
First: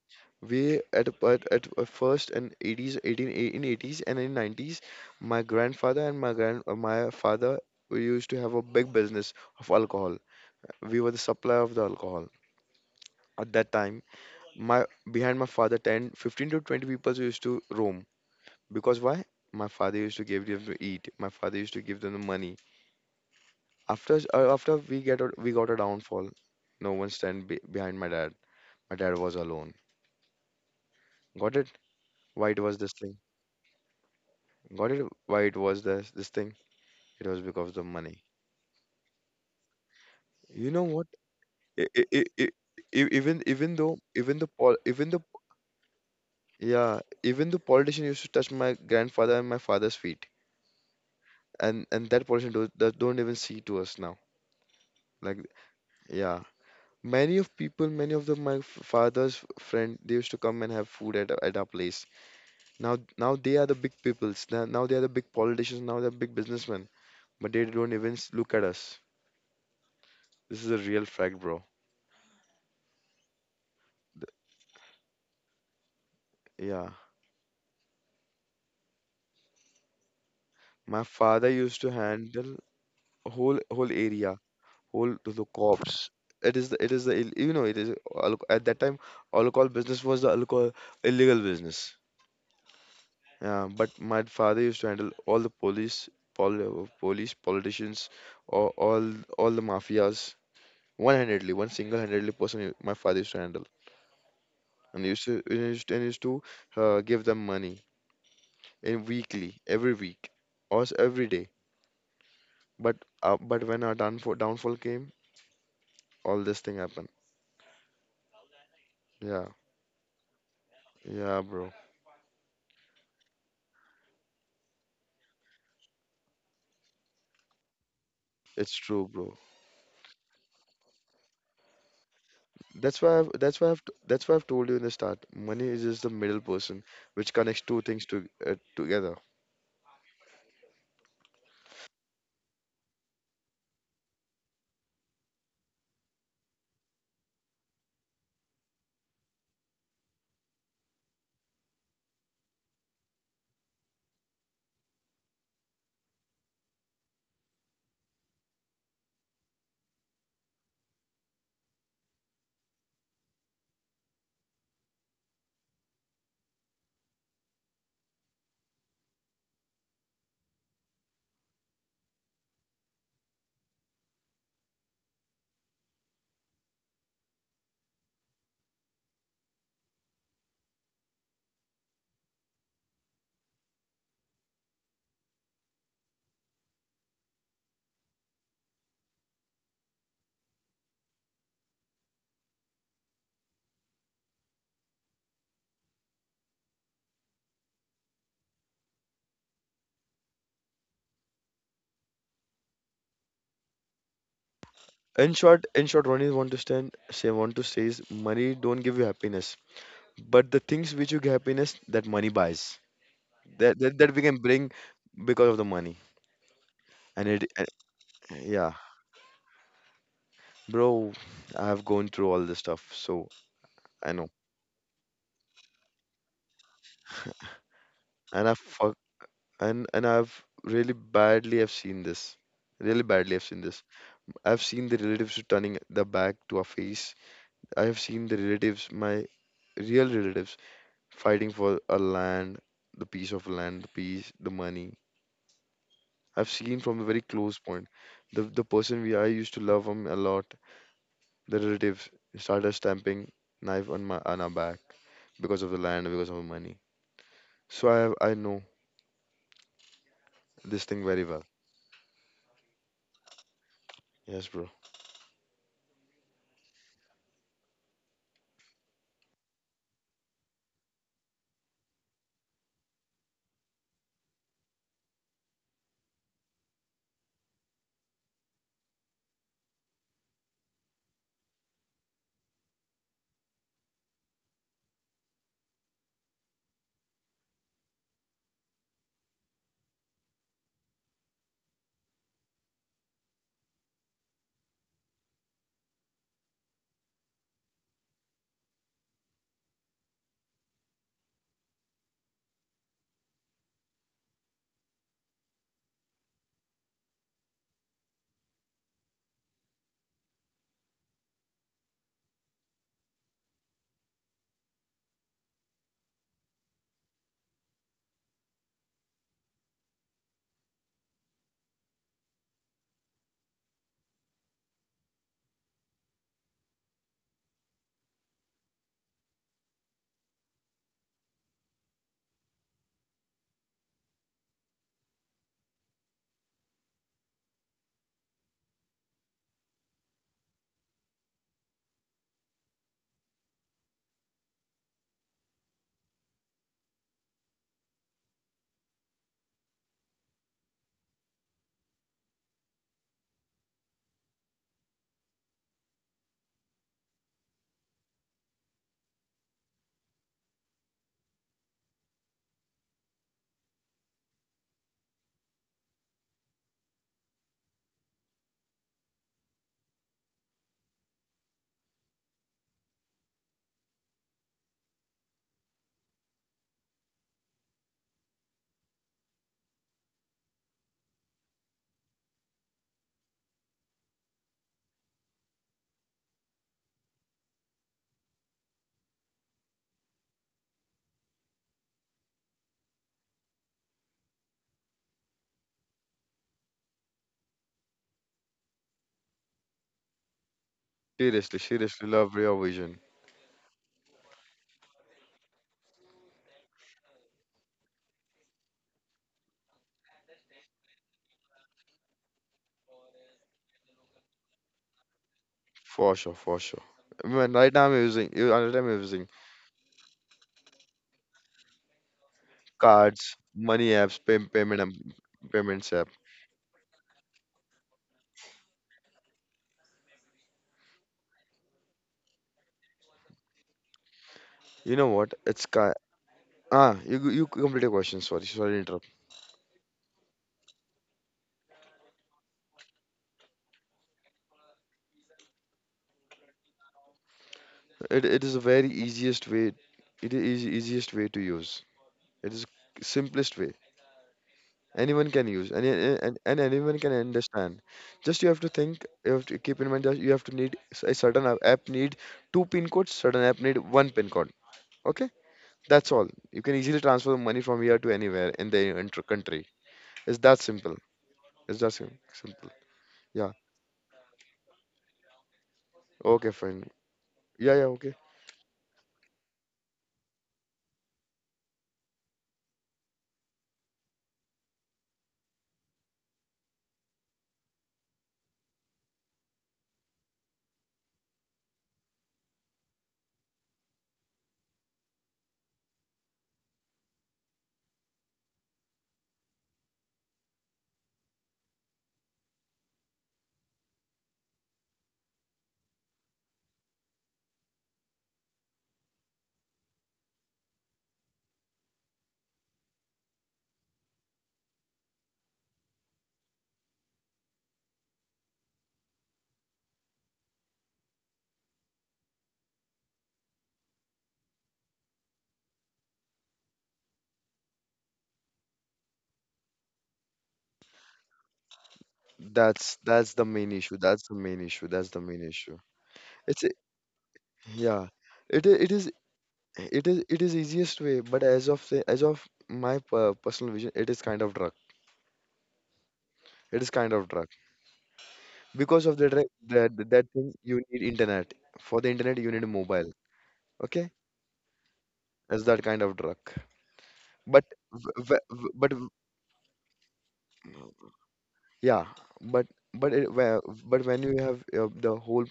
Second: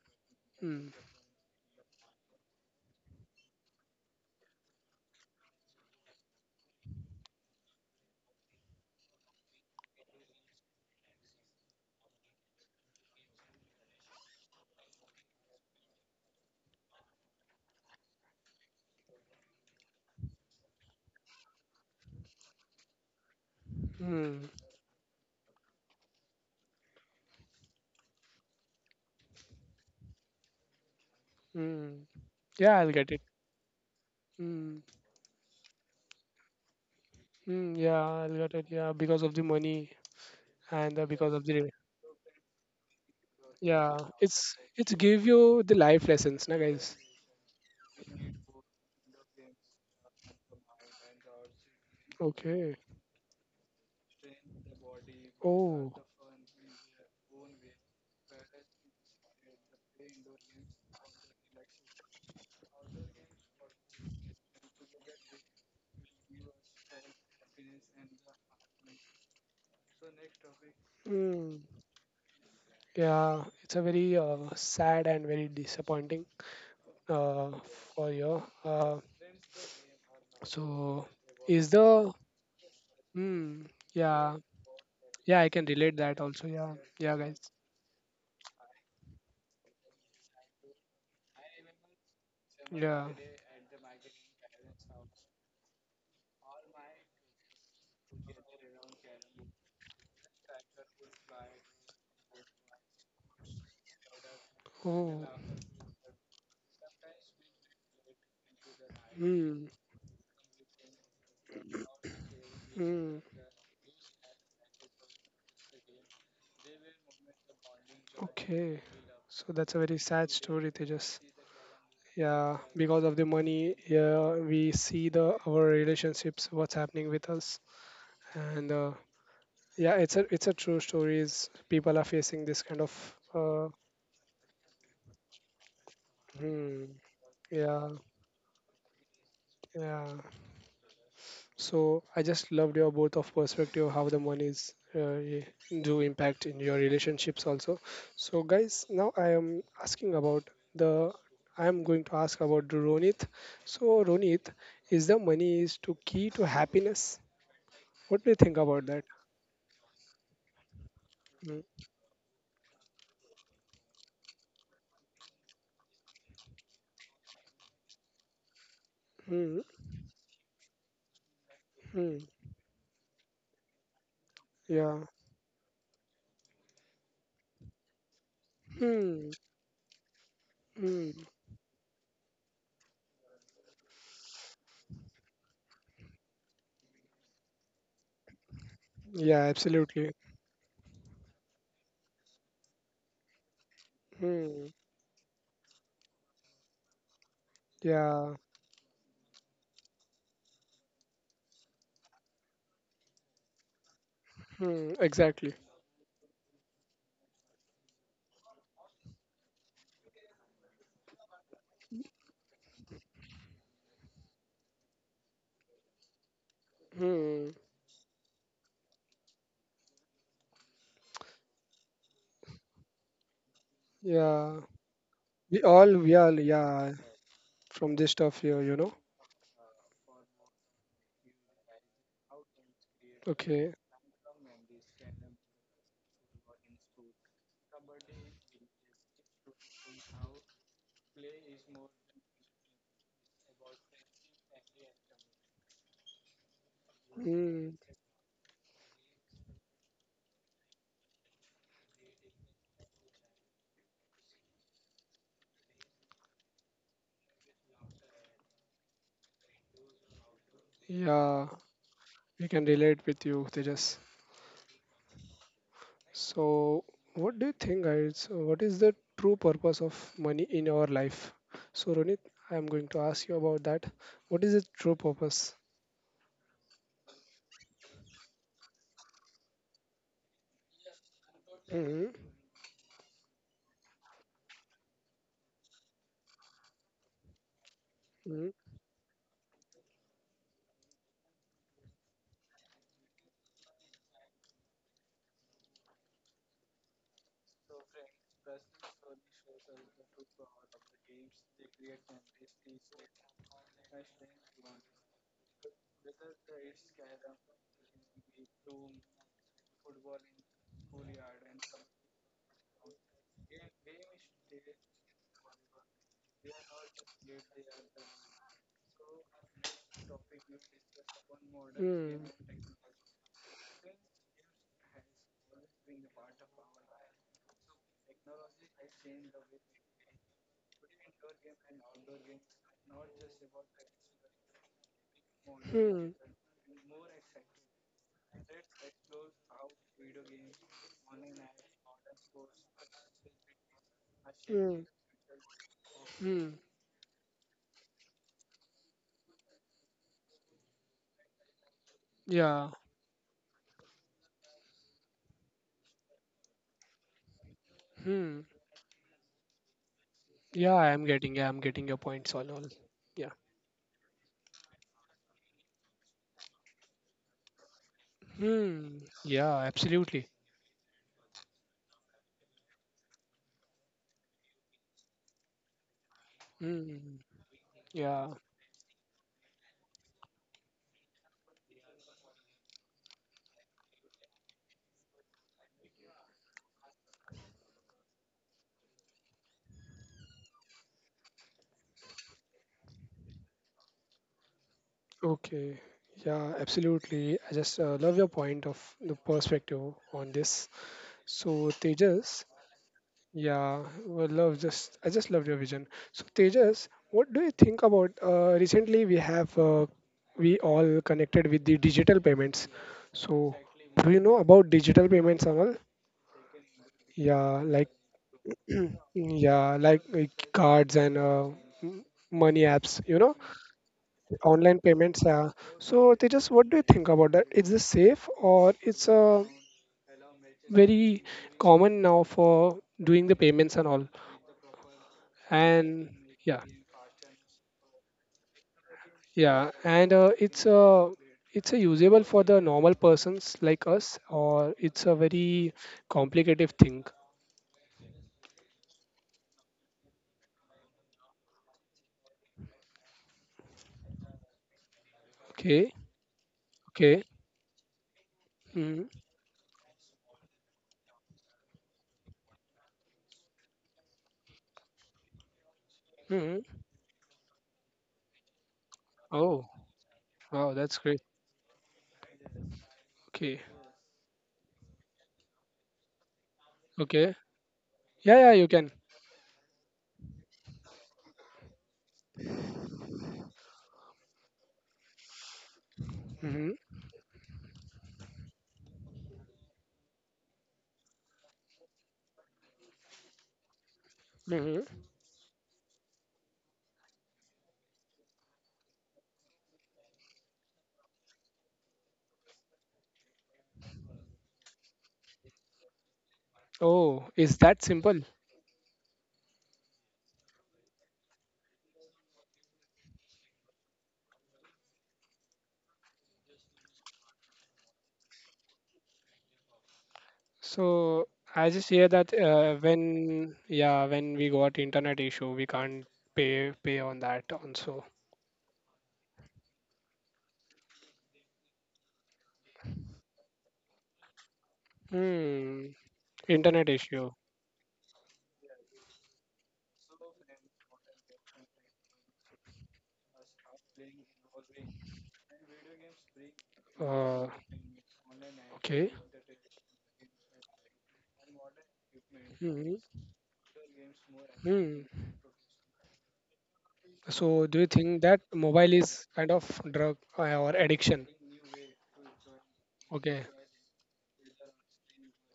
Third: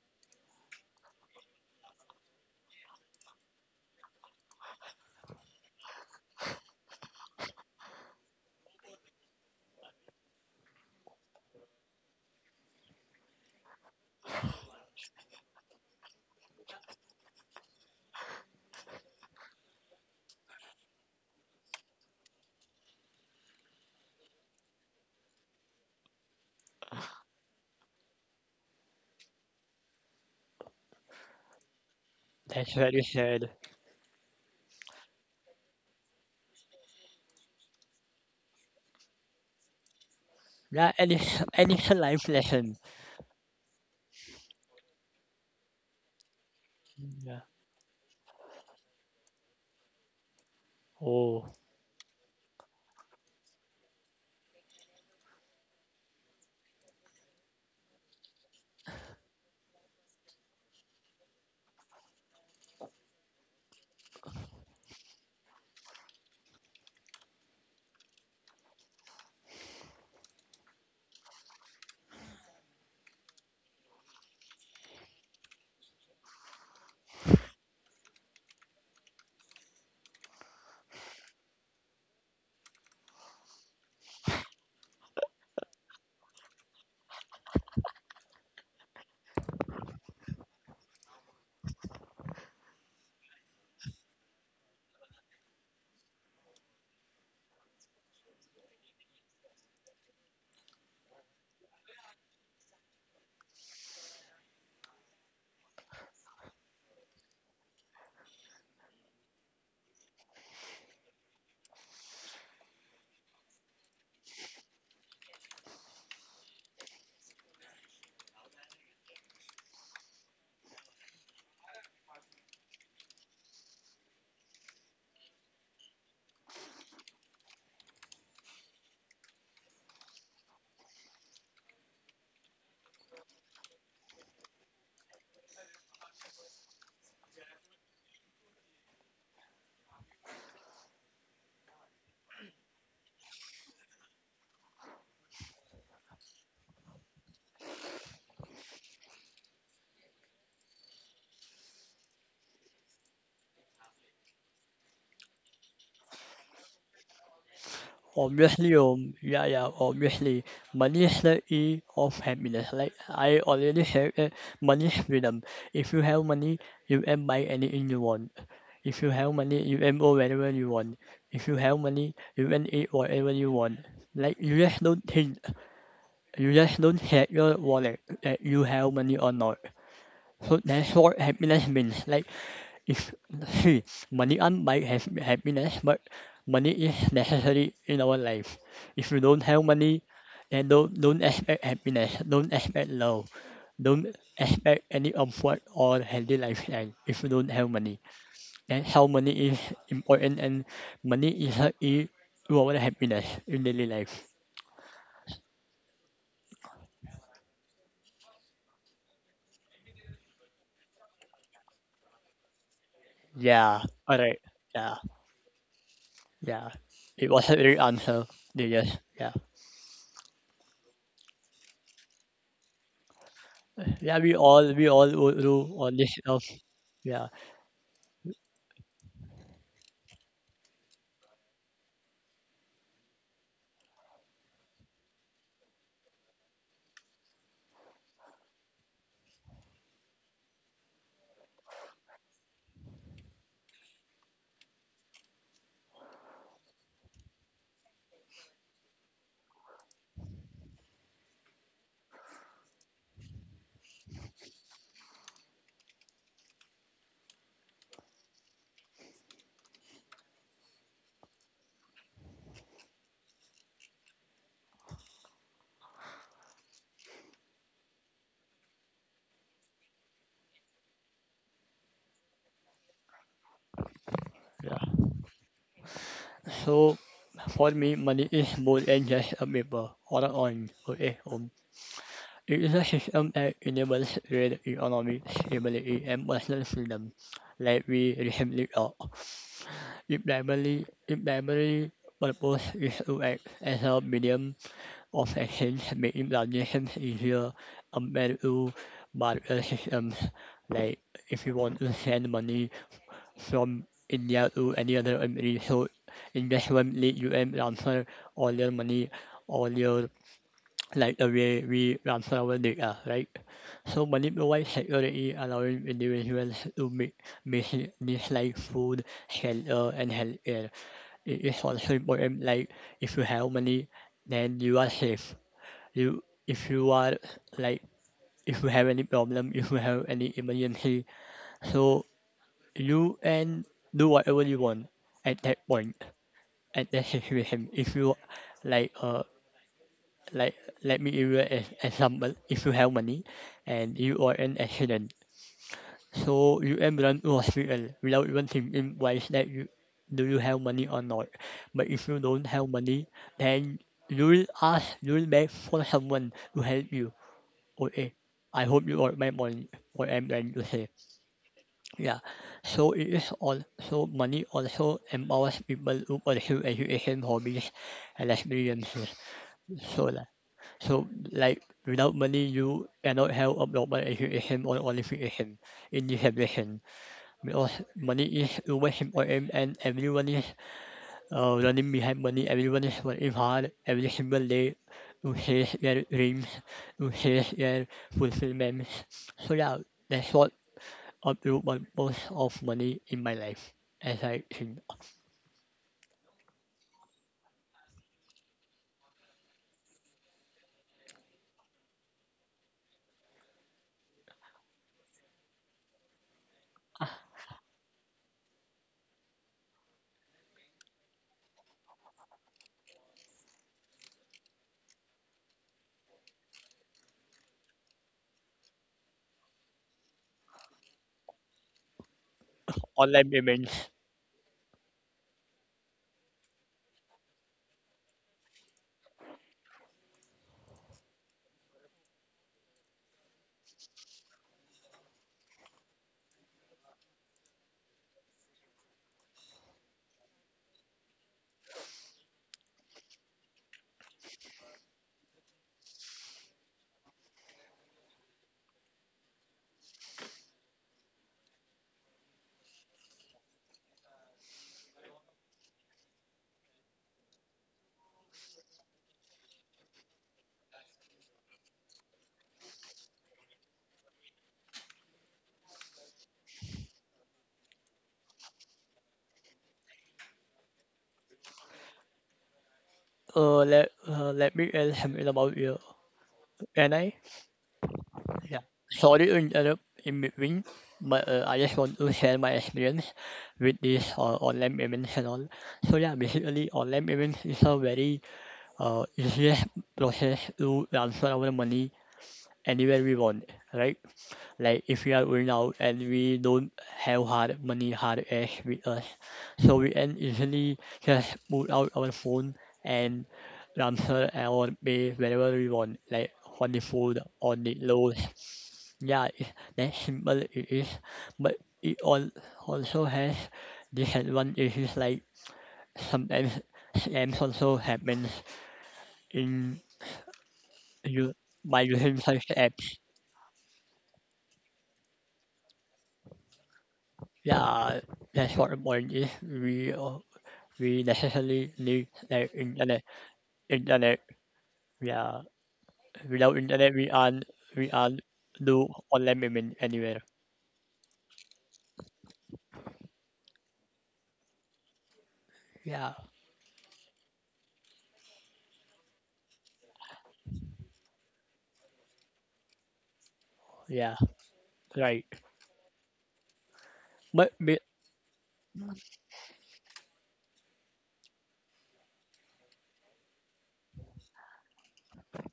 We Hmm. at a- at, at a first in eighties, eighteen a- in eighties and in nineties, my grandfather and my grand uh, my father we used to have a big business of alcohol. We were the supplier of the alcohol at that time. My Behind my father, ten, fifteen to twenty people used to roam because why? My father used to give them to eat. My father used to give them the money. After s- Hmm. uh, after we get a, we got a downfall, no one stand be behind my dad. My dad was alone. Got it? Hmm. Why it That's Yeah. was I'll this very get it. thing? sad. Hmm. Got it? Why it was this this thing? It was because Mm, of the yeah, money. I got it. Yeah, because of the money You know Yeah, and uh, and what? because it's of the and I, it's a I, I, life I, lesson. e- even even yeah, though even the it's pol it's even the give you the life lessons, na guys. yeah Yeah. even the politician used to touch my grandfather and my father's feet, Oh, and and that politician do, Okay. that don't even see to us now. Like Oh. yeah, many of people, many of the my f- father's friend, they used to come and have food at our- at our place. Now, now they are the big peoples. Now now they are the big politicians. Now they're big businessmen. But they don't even s- look at us. This is a real fact, Mm, bro. yeah, it's a very uh, sad and very disappointing Yeah, uh, for you. Uh, my So, father is used to the handle whole mm, whole yeah, area, whole to yeah, the I can relate cops. that also. It is Yeah, the it is yeah, the ill- guys. you know it is al- at that time alcohol business was the alcohol illegal business. Yeah, Yeah, but my father used to handle all the police, pol police, politicians, all all all the mafias one-handedly, one single-handedly person. My father used to handle. and Oh. used to and used and used to uh, give them money in weekly Mm, every week or s- every day. But uh, mm. but when our downfall downfall came, all this thing happened. Okay. Yeah. So that's a very sad story, Tejas. Yeah, bro. Yeah, because of the money, yeah, we see the our relationships, what's happening with us, and It's uh, true, bro. yeah, it's a it's a true story. Is people are facing this kind that's of, why I've, that's uh, why I've t- that's why I've told you in the start money is just the middle hmm, person which connects two yeah, things to uh, together. yeah. So I just loved your both of perspective how the monies uh, y- do impact in your relationships also. So guys, now I am asking about the I am going to ask about Ronit. So Ronit, is the money is to key to happiness? What do you think obviously, about that? um, yeah, yeah, obviously, money is the Hmm. E of happiness. Like I already said, uh, money is freedom. If you have money, you can buy anything you want. If you have Hmm. money, you can go wherever you want. If you have money, Hmm. you can eat whatever you want. Like you just Yeah. don't think. You just don't check your wallet that you have money Hmm. or not. So that's Hmm. what happiness means. Like, if, see, money can't buy has happiness, but money is necessary in our life. If you Yeah. don't have money, Absolutely. then don't, don't expect happiness, don't expect love, don't Hmm. expect any comfort or healthy lifestyle if you don't have money. Yeah. That's how money is important, and money is a key to our happiness in daily life. Hmm. In Exactly. short, in short Ronnie want to stand say want to say is money don't give you happiness, but the things which you get happiness that money buys, that Yeah, that, that we alright, can bring yeah. because of the money. Yeah, it And it, Hmm. was a great answer. yeah, Yes, yeah, bro, I've gone through all this stuff, so I yeah. know. We Yeah. all we all go through We all all. this We all. stuff. Yeah. Yeah, From this stuff And here, I've you know. fuck and and I've really badly have seen this. Really badly I've seen Okay. this. I've seen the relatives turning the back to our face. I have seen the relatives, my real relatives, fighting for a land, the piece of land, the piece, the money. I've seen from a very close Mm, point. The the person we I used to love him a lot, the relatives started stamping knife on my on our back because of the land, because of the money. So I have, I know this thing very yeah, well. we can relate with you, Tejas. Yes, bro. So, what do you think, guys? What is the true purpose of money in our life? So, Ronit, I am going to ask you about that. What is the yeah. true purpose? So for me, money is more than just a paper or a coin, or a home. Mm-hmm. It is a system that enables trade, economic stability, and personal freedom, like we recently talked. It primarily, it primarily purpose is to act as a medium of actions making transitions easier compared to barter systems. Like if you want to send money from India to any other country, so in this one like you can transfer all your money, all your like the way we transfer our data, right? So money provides security, allowing individuals to make basic needs like food, shelter, and healthcare. It is also important like if you have money, then you are safe you if you are like if you have any problem if you have any emergency so you can do whatever you want at that point at that situation if you like uh like let me give you an example. If you have money and you are Mm. in Hmm. accident Hmm. Mm. so you can run to hospital without even thinking twice that you do you have money or not, but if you don't have Yeah. money then you'll ask you'll beg for someone to help you. Okay. Hmm. I hope you got my point, what I'm trying to Yeah, say. I'm getting. Yeah, I'm getting your Yeah. points. All, all. So it is Yeah. also money also empowers people to pursue education hobbies and Hmm. experiences. Yeah. So that Absolutely. so like without money you cannot have a proper education or qualification in this edition Hmm. because money Yeah. is always important and everyone is uh, running behind money, everyone is working hard every single day to chase their dreams, to chase their fulfillment. So yeah, that's what a true purpose of money in my life, as I think. Okay. Yeah, absolutely. I just uh, love your point of the perspective on this. So Seriously, seriously, love Tejas, real vision. yeah, well, love just I just love your vision. So Tejas, what do you think about uh, recently we have uh, we all connected with the digital payments. So do you know about digital payments, Amal? For sure, for sure. When Yeah, right now like I'm using, you- right now I'm using yeah like uh, cards and uh, money apps you Online know cards, payments. money apps, pay, Online payment um, payments, uh, payments app. so they just what do you think about that? Is this safe or it's uh, very common now for doing the payments and all? You know what? It's ca and yeah, ah, you go- you complete your question. Sorry, sorry to interrupt. yeah, and uh, it's uh, it's a usable for the normal persons like us, or it's a very complicated thing? It it is a very easiest way. It is easiest way to use. It is simplest way. Anyone can use any Okay, and, and anyone can okay. understand, just you have to think, Mm-hmm. you have to keep in mind that you have to need s- a certain app, app need two pin codes, certain app need one pin code. Okay, that's all. You can Mm-hmm. easily transfer money from here to anywhere in the inter- country. Oh, It's that wow, simple. that's great. It's that sim- simple. Yeah. Uh, okay, let uh, let me tell something about you. Okay, fine. Can I? okay. Yeah, yeah, okay. Yeah, yeah, Yeah. you can. Sorry to interrupt in between, but uh, I just want to share my experience with this uh, online payments and all. So yeah, basically Mm-hmm. online payments is a very uh, just process to transfer our money anywhere we want, right? Like Hmm. if we are going out and we don't have hard money, hard cash with us, so we can easily just pull out our phone and transfer our pay wherever we want, like on the food, Oh, is on the that load. simple? Yeah, it, that's simple it is, but it all also has disadvantages like sometimes scams also happen in So you I by just hear using that such uh, apps. when, yeah, when we got internet issue, we can't pay pay on that yeah also. that's what the point is we uh, we necessarily need the that's internet. that's the main issue, internet that's the main issue that's the yeah main issue. Hmm. without it's a- Internet internet we issue. aren't we yeah, aren't it i- do it is, online payment it anywhere. is it is easiest way, but as of the- as of my per- personal vision, it is kind of drug. Yeah, It is kind of Uh, drug. Because okay. of the drug, that that thing, you need internet. For the internet, you need a Hmm. mobile. Okay, yeah, Hmm. right. that's that kind of drug. but, So, But do but you w- think that w- w- mobile but w- is kind of drug uh, or addiction? yeah, but but it, Okay. whe- but when you have uh, the whole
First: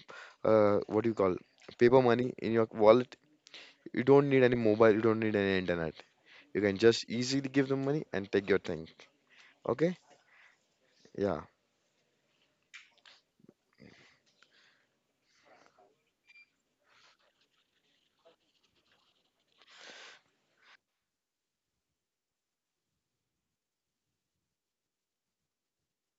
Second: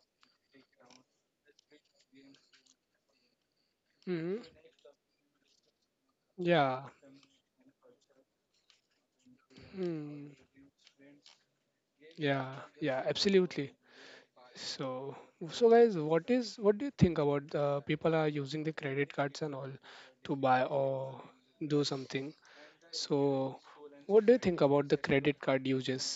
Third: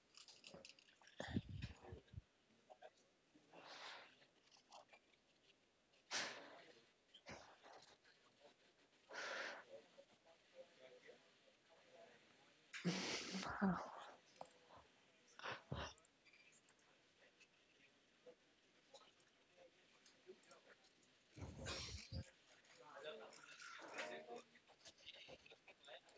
uh, what do you call paper money in your wallet, you don't Hmm. need any mobile. You don't need any internet. You can Yeah. just easily give them money and take your thing. Okay, Mm. yeah. Yeah. Yeah. Absolutely. So, so guys, what is what do you think about uh, people are using the credit cards and all to buy or do something? So, what do you think about the credit card uses?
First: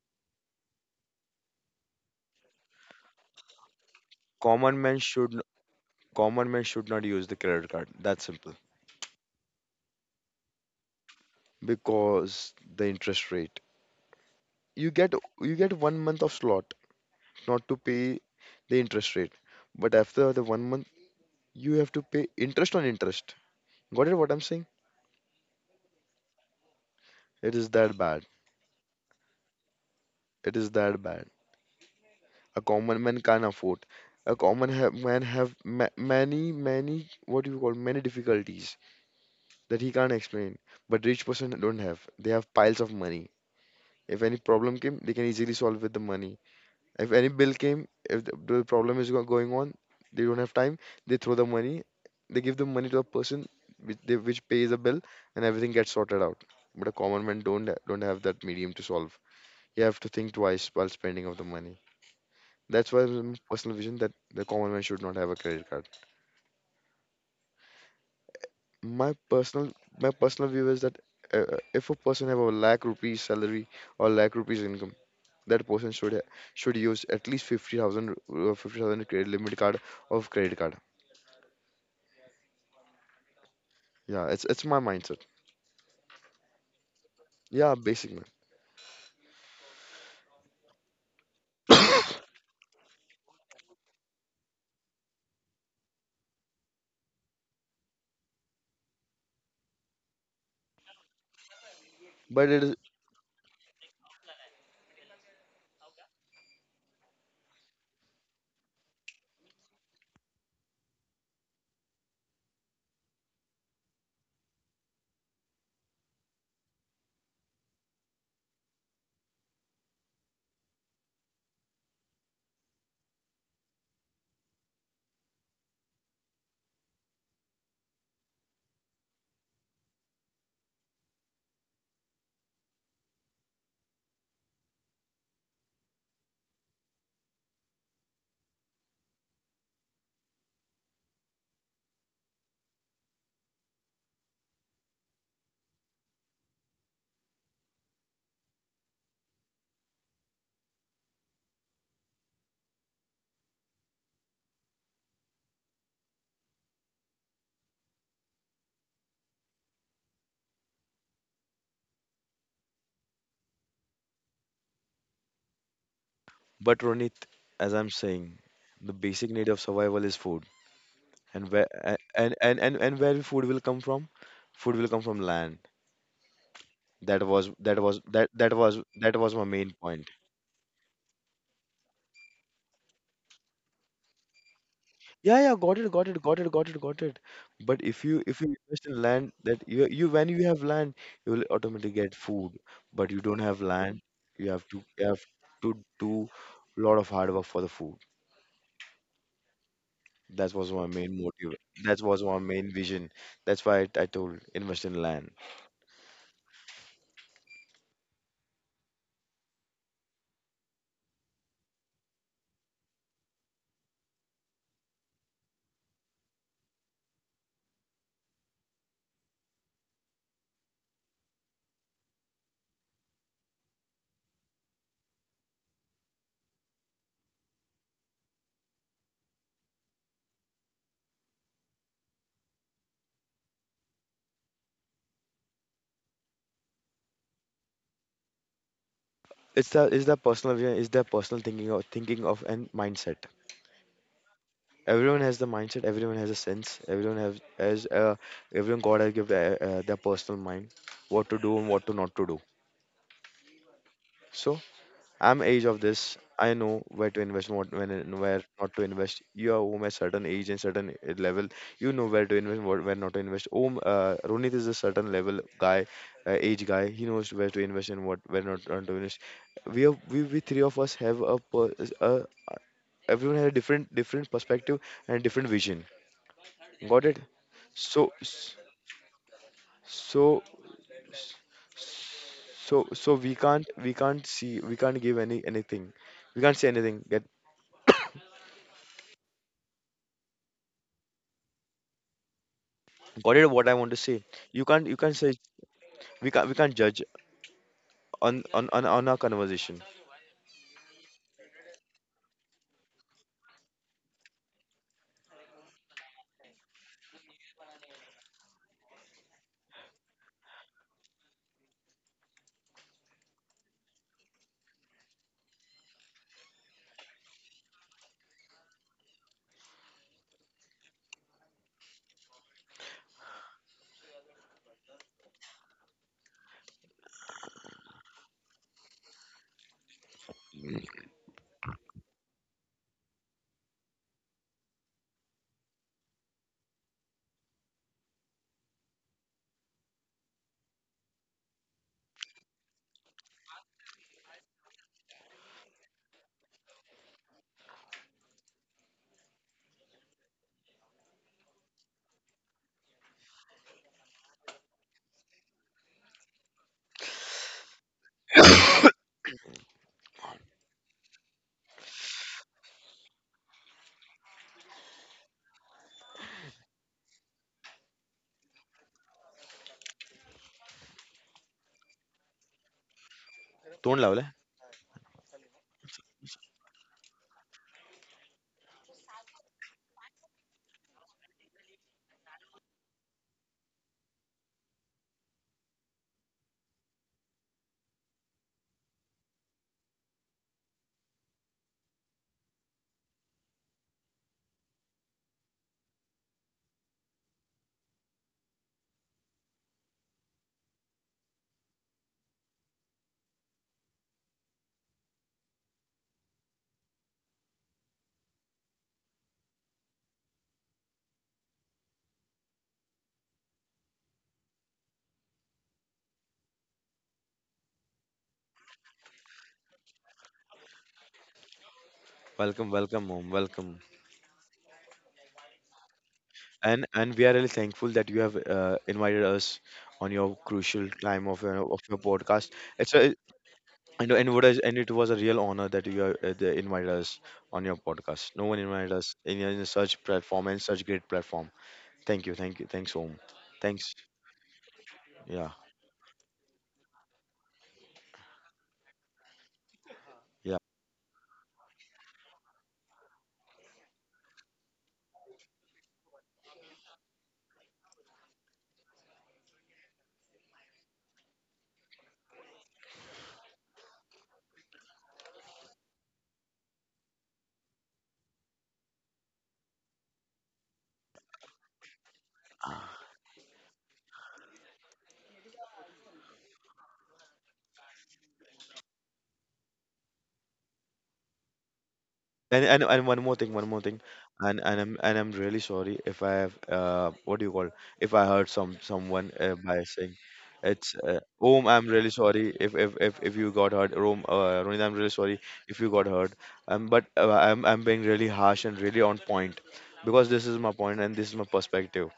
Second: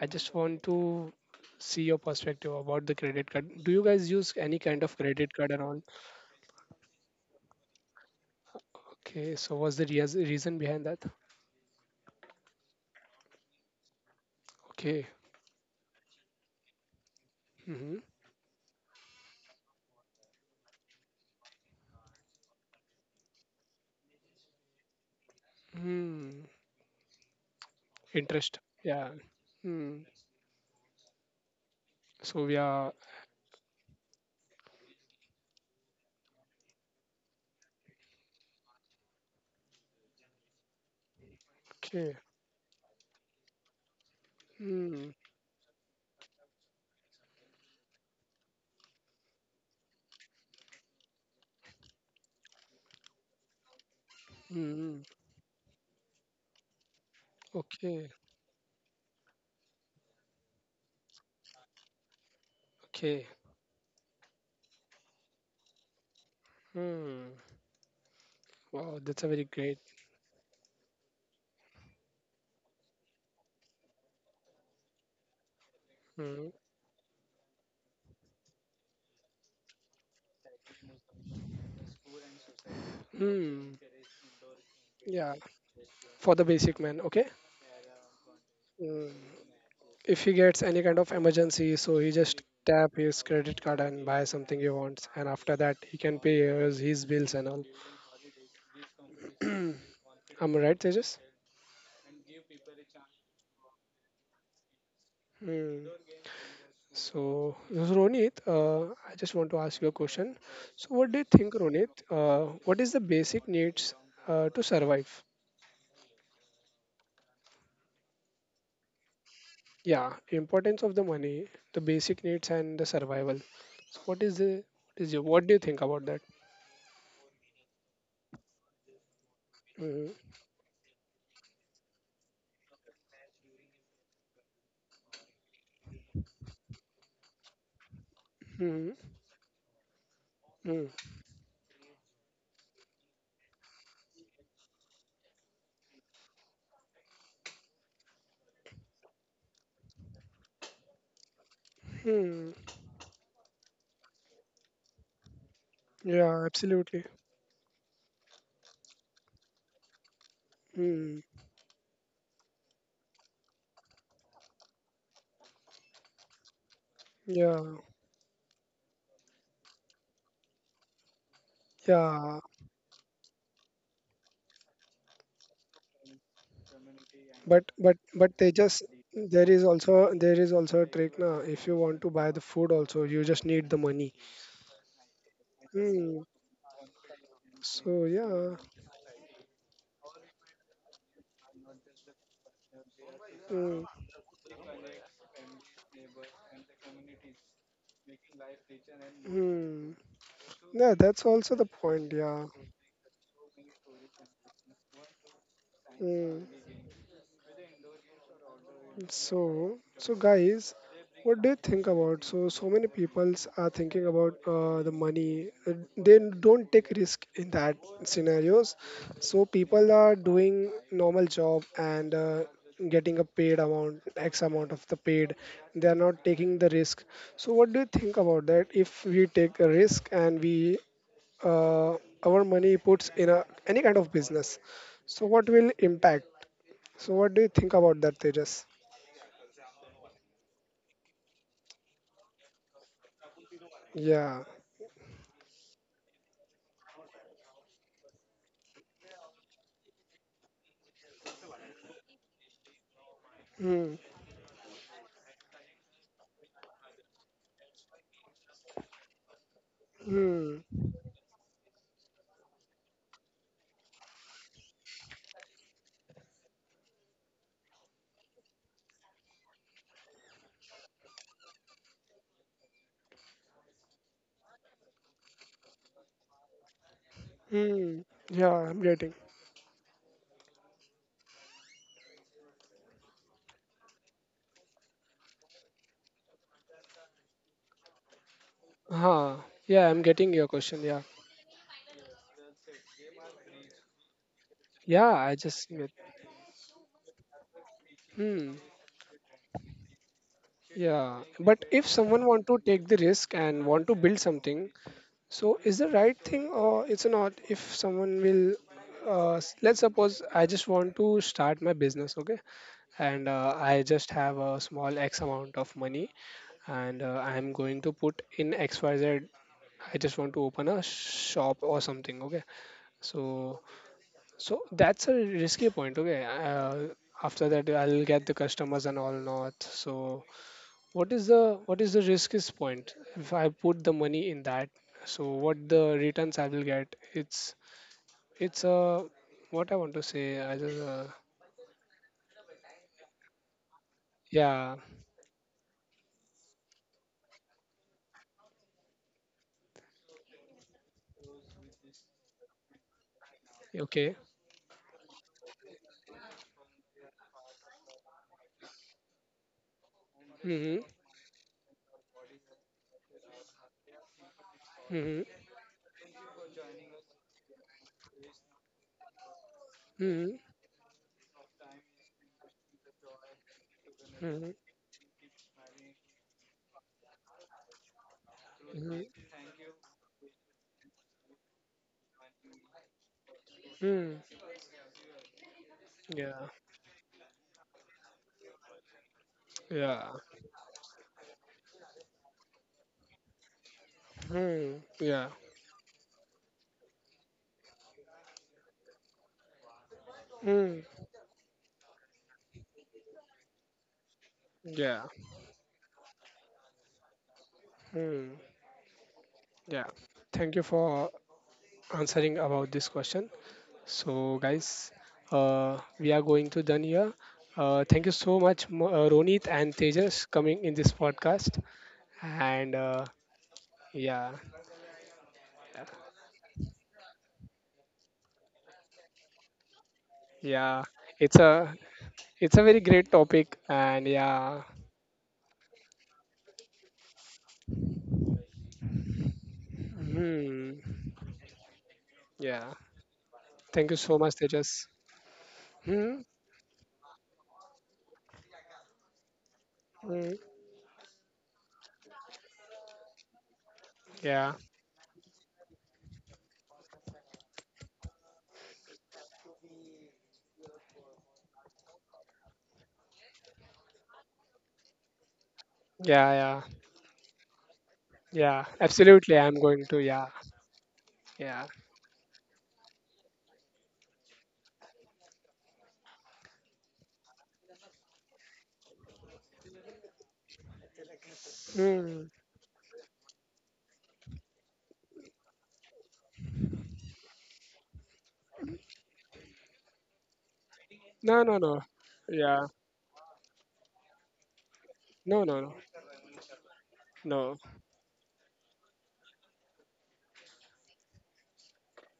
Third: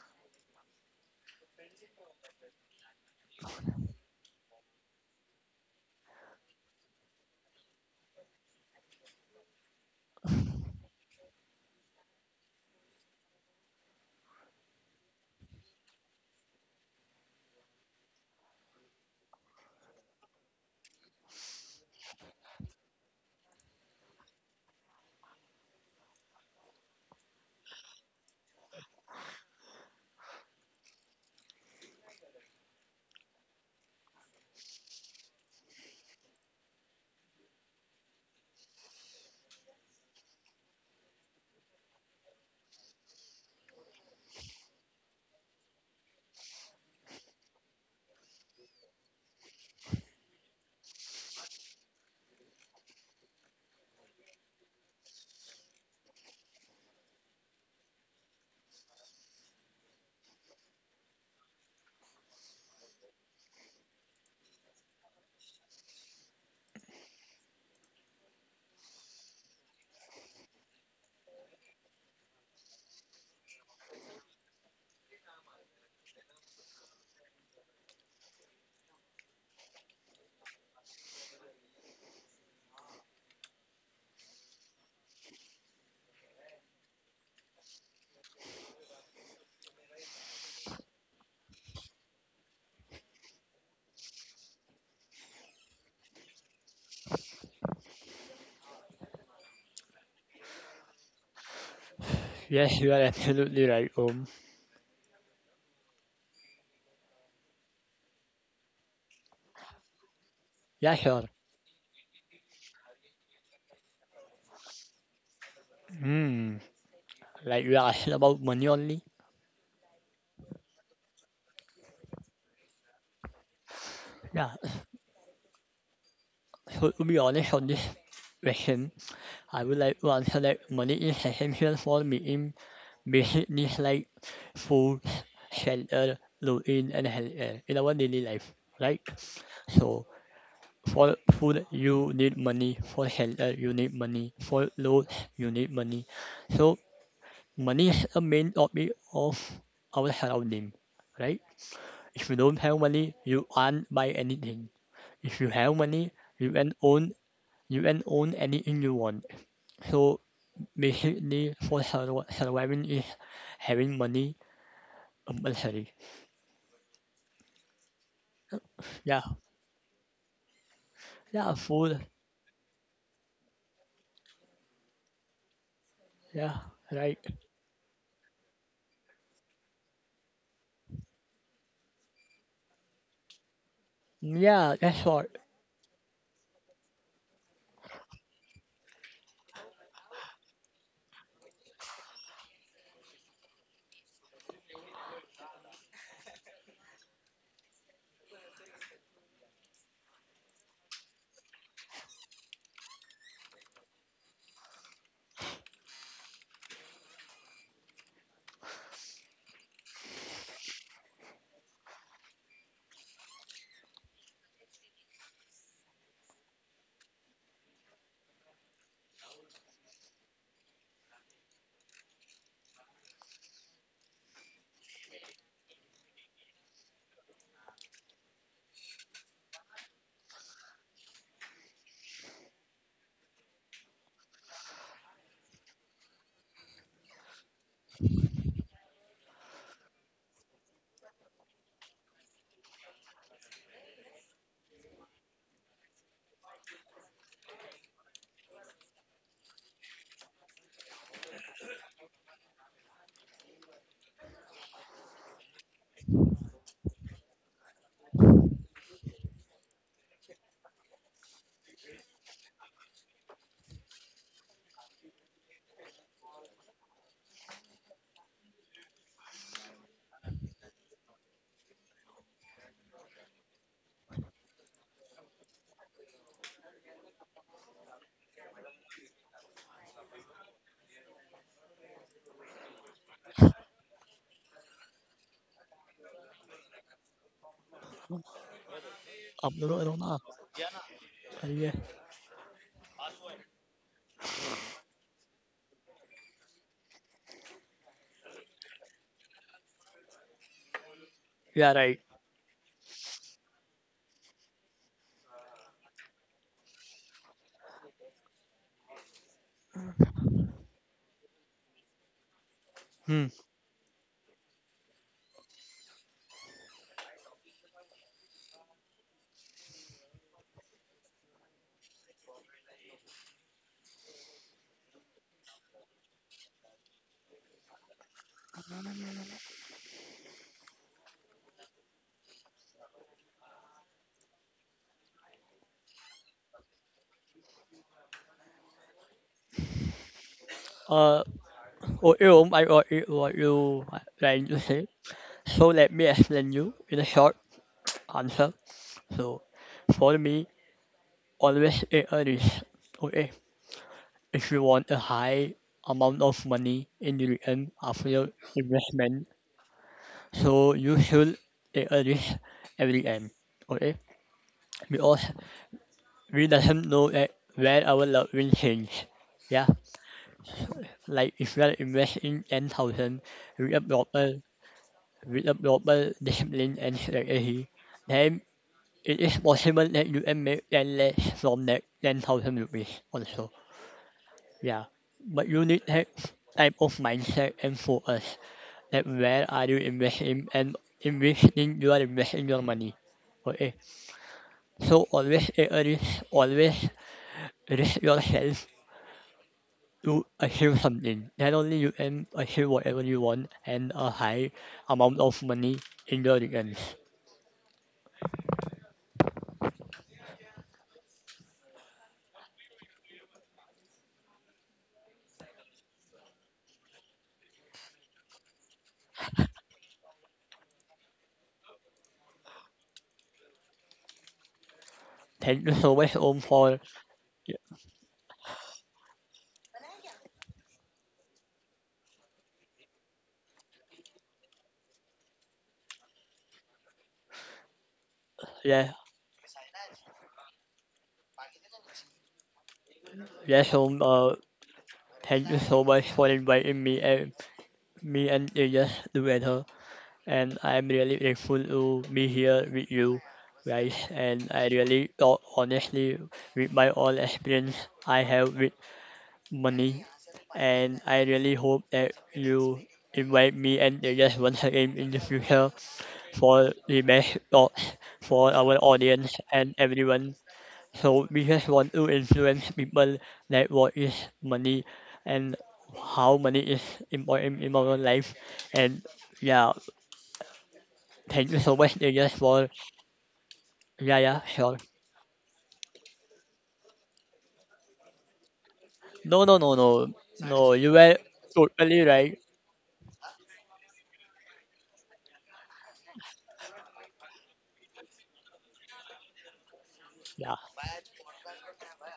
I just want to see your perspective about the credit card. Do you guys use any Common kind of man credit should n- card and all? common man should not use the credit card. That's simple. Okay, so what's the reas reason behind that? Because the interest rate. you Okay. get you get one month of slot not to Mm-hmm. pay the interest rate, but after the one month you have to pay interest on interest. Got it what I'm saying? Mm. It is that bad. Interest. Yeah. Hmm. It is that bad. So we A are common man can't afford. A common ha- man have ma- many many, what do you call, many difficulties that he can't explain. But rich person don't have, okay. they have piles of money. If any problem came Hmm, they can easily solve with the money. If any bill came, if the, the problem is go- going on, they don't have time, they throw the money, they give the money to a person which they, which pays a bill, hmm. and everything gets sorted out. But a common man don't ha- don't Okay. have that medium to solve. You have to think twice while spending of the money. That's why Okay. my personal vision that the common man should not have a credit card. Hmm. Wow, My that's a very personal great. my personal view is that uh, uh, if a person have a lakh rupees salary or lakh rupees income, that person should ha- Hmm, should use at least fifty thousand uh, fifty thousand credit limit card of credit card. hmm. Yeah, it's it's my mindset. Yeah. For the basic man, okay? Yeah, basic man. Hmm. If he gets any kind of emergency, so he just tap his credit card and buy something he wants, and after that he can pay his, his bills and all. I'm right, Tejas. But it is yes you are absolutely right. um Hmm. So, Ronit, uh, I just want to ask you a question. So, Yeah, what do you sure. think, Ronit? Uh, what is the basic needs uh, to survive? Hmm. Like you are asking about money only. Yeah, importance of the money, the basic needs, and the survival. So, what is Yeah. the what is your what do you think about that? So to be honest on this question I would like Hmm. to answer that money is essential for meeting بيحقني like food, shelter, routine, and health care in our daily life, Hmm. right? So Hmm. for food you need money, for shelter you need money, for road you need money. So money is a main topic of our surrounding, right? If you Hmm. don't have money, you can't buy anything. If you have money, Yeah, you can absolutely. own you can own anything you want. So Hmm. basically, for survi- surviving is having money compulsory. But Ronit, Yeah. as I'm saying, the Yeah, basic need of survival is food. And yeah, where a- food. and Yeah. and and, and where food will come from? Food will come from land. Yeah, right. That was but that but was that but they that was just that was my there is main also point. there is also a trick now. If you want to buy the food also, you just need the money. Yeah, that's what. Yeah, yeah, got it, got it, Hmm. got it, got it, got it. But if So you if you yeah. invest in land, that you you when you have land, you will automatically get food. But you don't have Hmm. land, you have to you have to do lot of hard work for the food. Mm. That was my Yeah, main that's also motive. the That point. was my Yeah. main vision. That's why I, I told invest in land. Mm. So, so guys, what do you think about? So, so many peoples are thinking about uh, the money. Uh, they don't take risk in that scenarios. So, people are doing normal job and uh, getting a paid amount, X amount of the paid. They are not taking the risk. So, what do you think about that? If we take a risk and we uh, our money puts in a any kind of business, so what will impact? So, what do you think about that, Tejas? It's the it's the personal vision. It's the personal thinking of thinking of and mindset. Yeah. Everyone has the mindset. Everyone has a sense. Everyone have as uh, everyone God has given uh, uh, their personal mind, what to do and what to not to do. Hmm. So I'm age of this. I know where to invest, what when and where not to invest. You are home at certain age Hmm. and certain i- level. You know where to invest, what where not to invest. Om, uh, Ronit is a certain level guy, uh, age guy. He knows where to invest and what where not, not to invest. We are we, we three of us have a, per- a everyone has a different different perspective and different vision. Got it? Hmm. So Yeah, s- I'm getting. so s- so so we can't we can't see we can't give any anything. We can't say anything. Get. Huh. I'm not, Yeah, no, I'm no. getting your question. Yeah. Yeah, Got it? What I want to say. You can't. You Yeah, can't say. I just get. We can't. We can't judge on Hmm. on on, on our conversation. Yeah. But yeah, if right. someone want to take the risk and want to build something, so is the right thing or it's not? If someone will, uh, s- let's suppose I just want to start my business, okay, Hmm. and uh, I just have a small X amount of money, and uh, I'm going to put in x y z. I just want to open a shop or something, okay? So So that's a risky point. Okay. Uh, after that, I'll get the customers and all not. So what is the what is the riskiest point if I put the money in that? So what the returns I will get? It's it's a what I want to say. I just uh, Uh, oh, you, I got it, what you are trying to yeah. say. So let me explain you in a short answer. So, for me, always take a risk. Okay, Okay. if you want a high amount of money in the return after your investment, so Hmm. you should take a risk every time. Okay, Hmm. because we doesn't know that where our loved will is. Yeah, Hmm. like if we are investing ten thousand with a Don't proper, lavle. Hmm. with a proper discipline and strategy, then it Hmm. is possible that you can make ten less from that ten thousand rupees also. Hmm. Yeah, but you need that Yeah. type of mindset and focus that where are you Yeah. investing and in which thing you are investing your money. Okay, Hmm. so Yeah. always take a risk, always risk yourself to achieve Hmm. something. Not only you can achieve whatever you want and a high Yeah. amount of money in the returns. Hmm. Yeah, thank you for answering about this question. So, guys, uh, we are going to done here. Uh, thank you so much, Mo- uh, Ronit and Tejas, coming in this podcast. Welcome. And Welcome uh, home. Welcome. yeah, Thank you so much, Om, for And and we are really thankful that you have uh, invited us on your yeah, crucial time it's of your a of your podcast. it's a very It's great a topic. And and and what is, yeah, and it was a real honor that you uh, they invited us on your podcast. No one yeah, invited us in, a- in such platform and hmm, such great platform. Thank you. Thank you. yeah, Thanks, home. yes, Om. thank Thanks. you so Uh, much, Tejas. thank Yeah. you so much Hmm, for inviting me and me and Tejas together. hmm, And Yeah. I'm really grateful to be here with you guys. And yeah, I really thought honestly with my all experience I have with money. And I really hope that you invite me and the guest once again in the future yeah, yeah, for the best thoughts for yeah. our audience Absolutely, I'm and going to. Yeah, everyone. So we just yeah. want to influence people that what is money and how money is important in our life. And yeah, thank you so much Hmm. Tejas And for and and one more thing, one more thing, yeah yeah and sure. and I'm and I'm really sorry if I have uh what do you call, if I hurt some someone No uh, no by no no, saying no you it's were uh, No, no, Om. no. I'm totally really right. sorry Yeah. if if if, if you got hurt, Rome. Uh, Ronit, I'm really sorry No, no, no. if you got hurt. Um, but uh, No. I'm I'm being really harsh and really on point because this Yeah. is my point and this is my perspective.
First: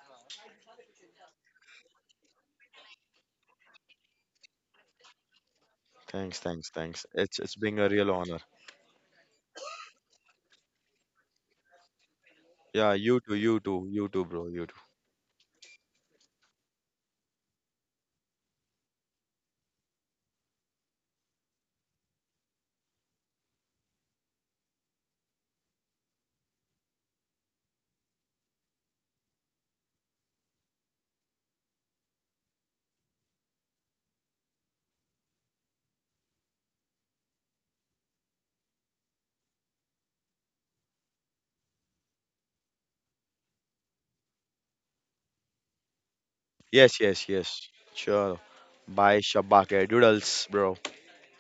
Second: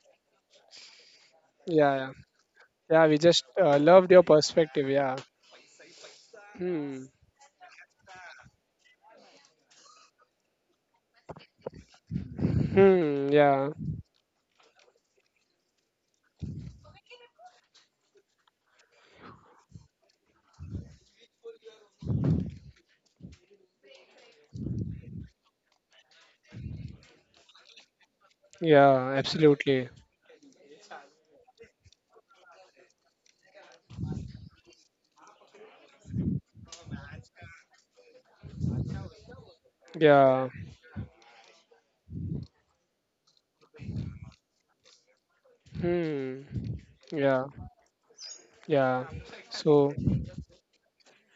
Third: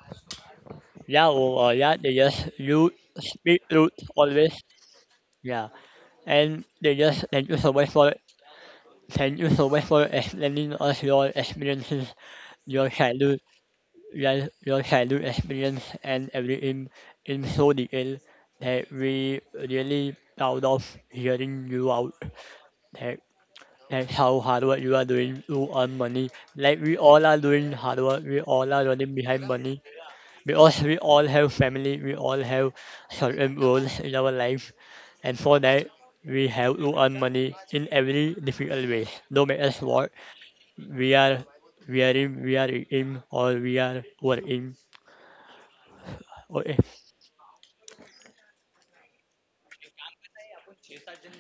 Yeah, or, or Yeah, yeah, yeah, they just you yeah. We just speak uh, truth loved your always. perspective. Yeah. Yeah, Thanks, and thanks, they Hmm. thanks. just It's thank it's you so being much a real for honor. thank you so much for explaining us your experiences, your Yeah, you Hmm. too, childhood, you Yeah. too, you too, bro, your, you too. your childhood experience, and everything in so detail that we really proud of hearing you out. That that's how hard work you are doing to earn money. Like we all are doing hard work, we all are running Yeah. behind money. Absolutely. We all we all have family. We all have certain roles in our life, and for that we have to earn money in every difficult way. No matter what Yeah. we are, we are in, we are in, or we are working. Hmm. Okay, Yes, yes, Yeah. yes. Sure. Yeah. Bye, Shabake So, doodles, bro.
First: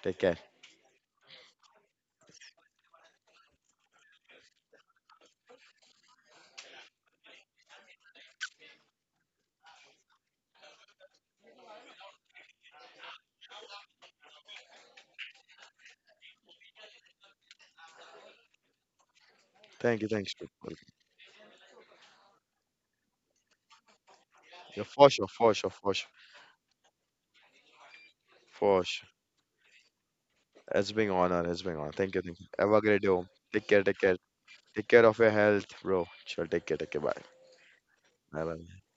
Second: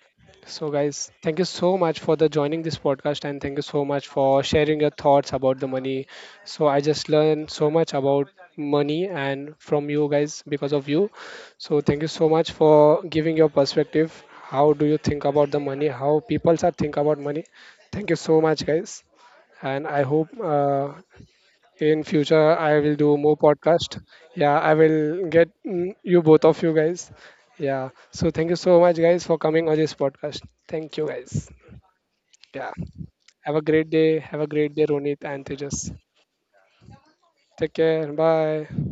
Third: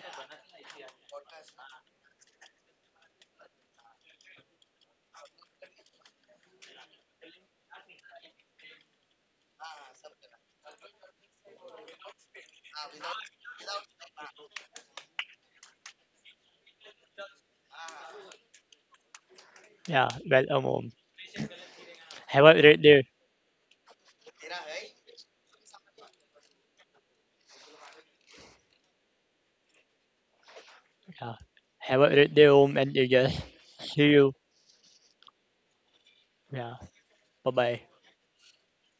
Take care. so guys, thank you so much for the joining this podcast, and thank you so much for sharing your thoughts about the money. So I just learned so much about money and from you guys because of you. So thank you so much for giving your perspective. How do you think about the money? How people are think about money? Thank you so much, guys. Thank And you, yeah. I thanks. To. hope Welcome home. uh, in Have a great future I day. will do more podcast. Yeah, Yeah, I for sure, will for get sure, for mm, sure, you both of you guys. Yeah. So thank you for so much sure. guys for coming on this podcast. It's Thank been you Yeah. honor, guys. it's been honor. Have a Thank you, great thank day you. Have home, a Yeah. and great you day. Om. just Have Take a care, great take see care. day. you. Have a great Take day, care of your Ronit and health, Tejas. bro. Sure, take Yeah. care, take care. Bye. Bye bye. Take care. Bye bye. Bye.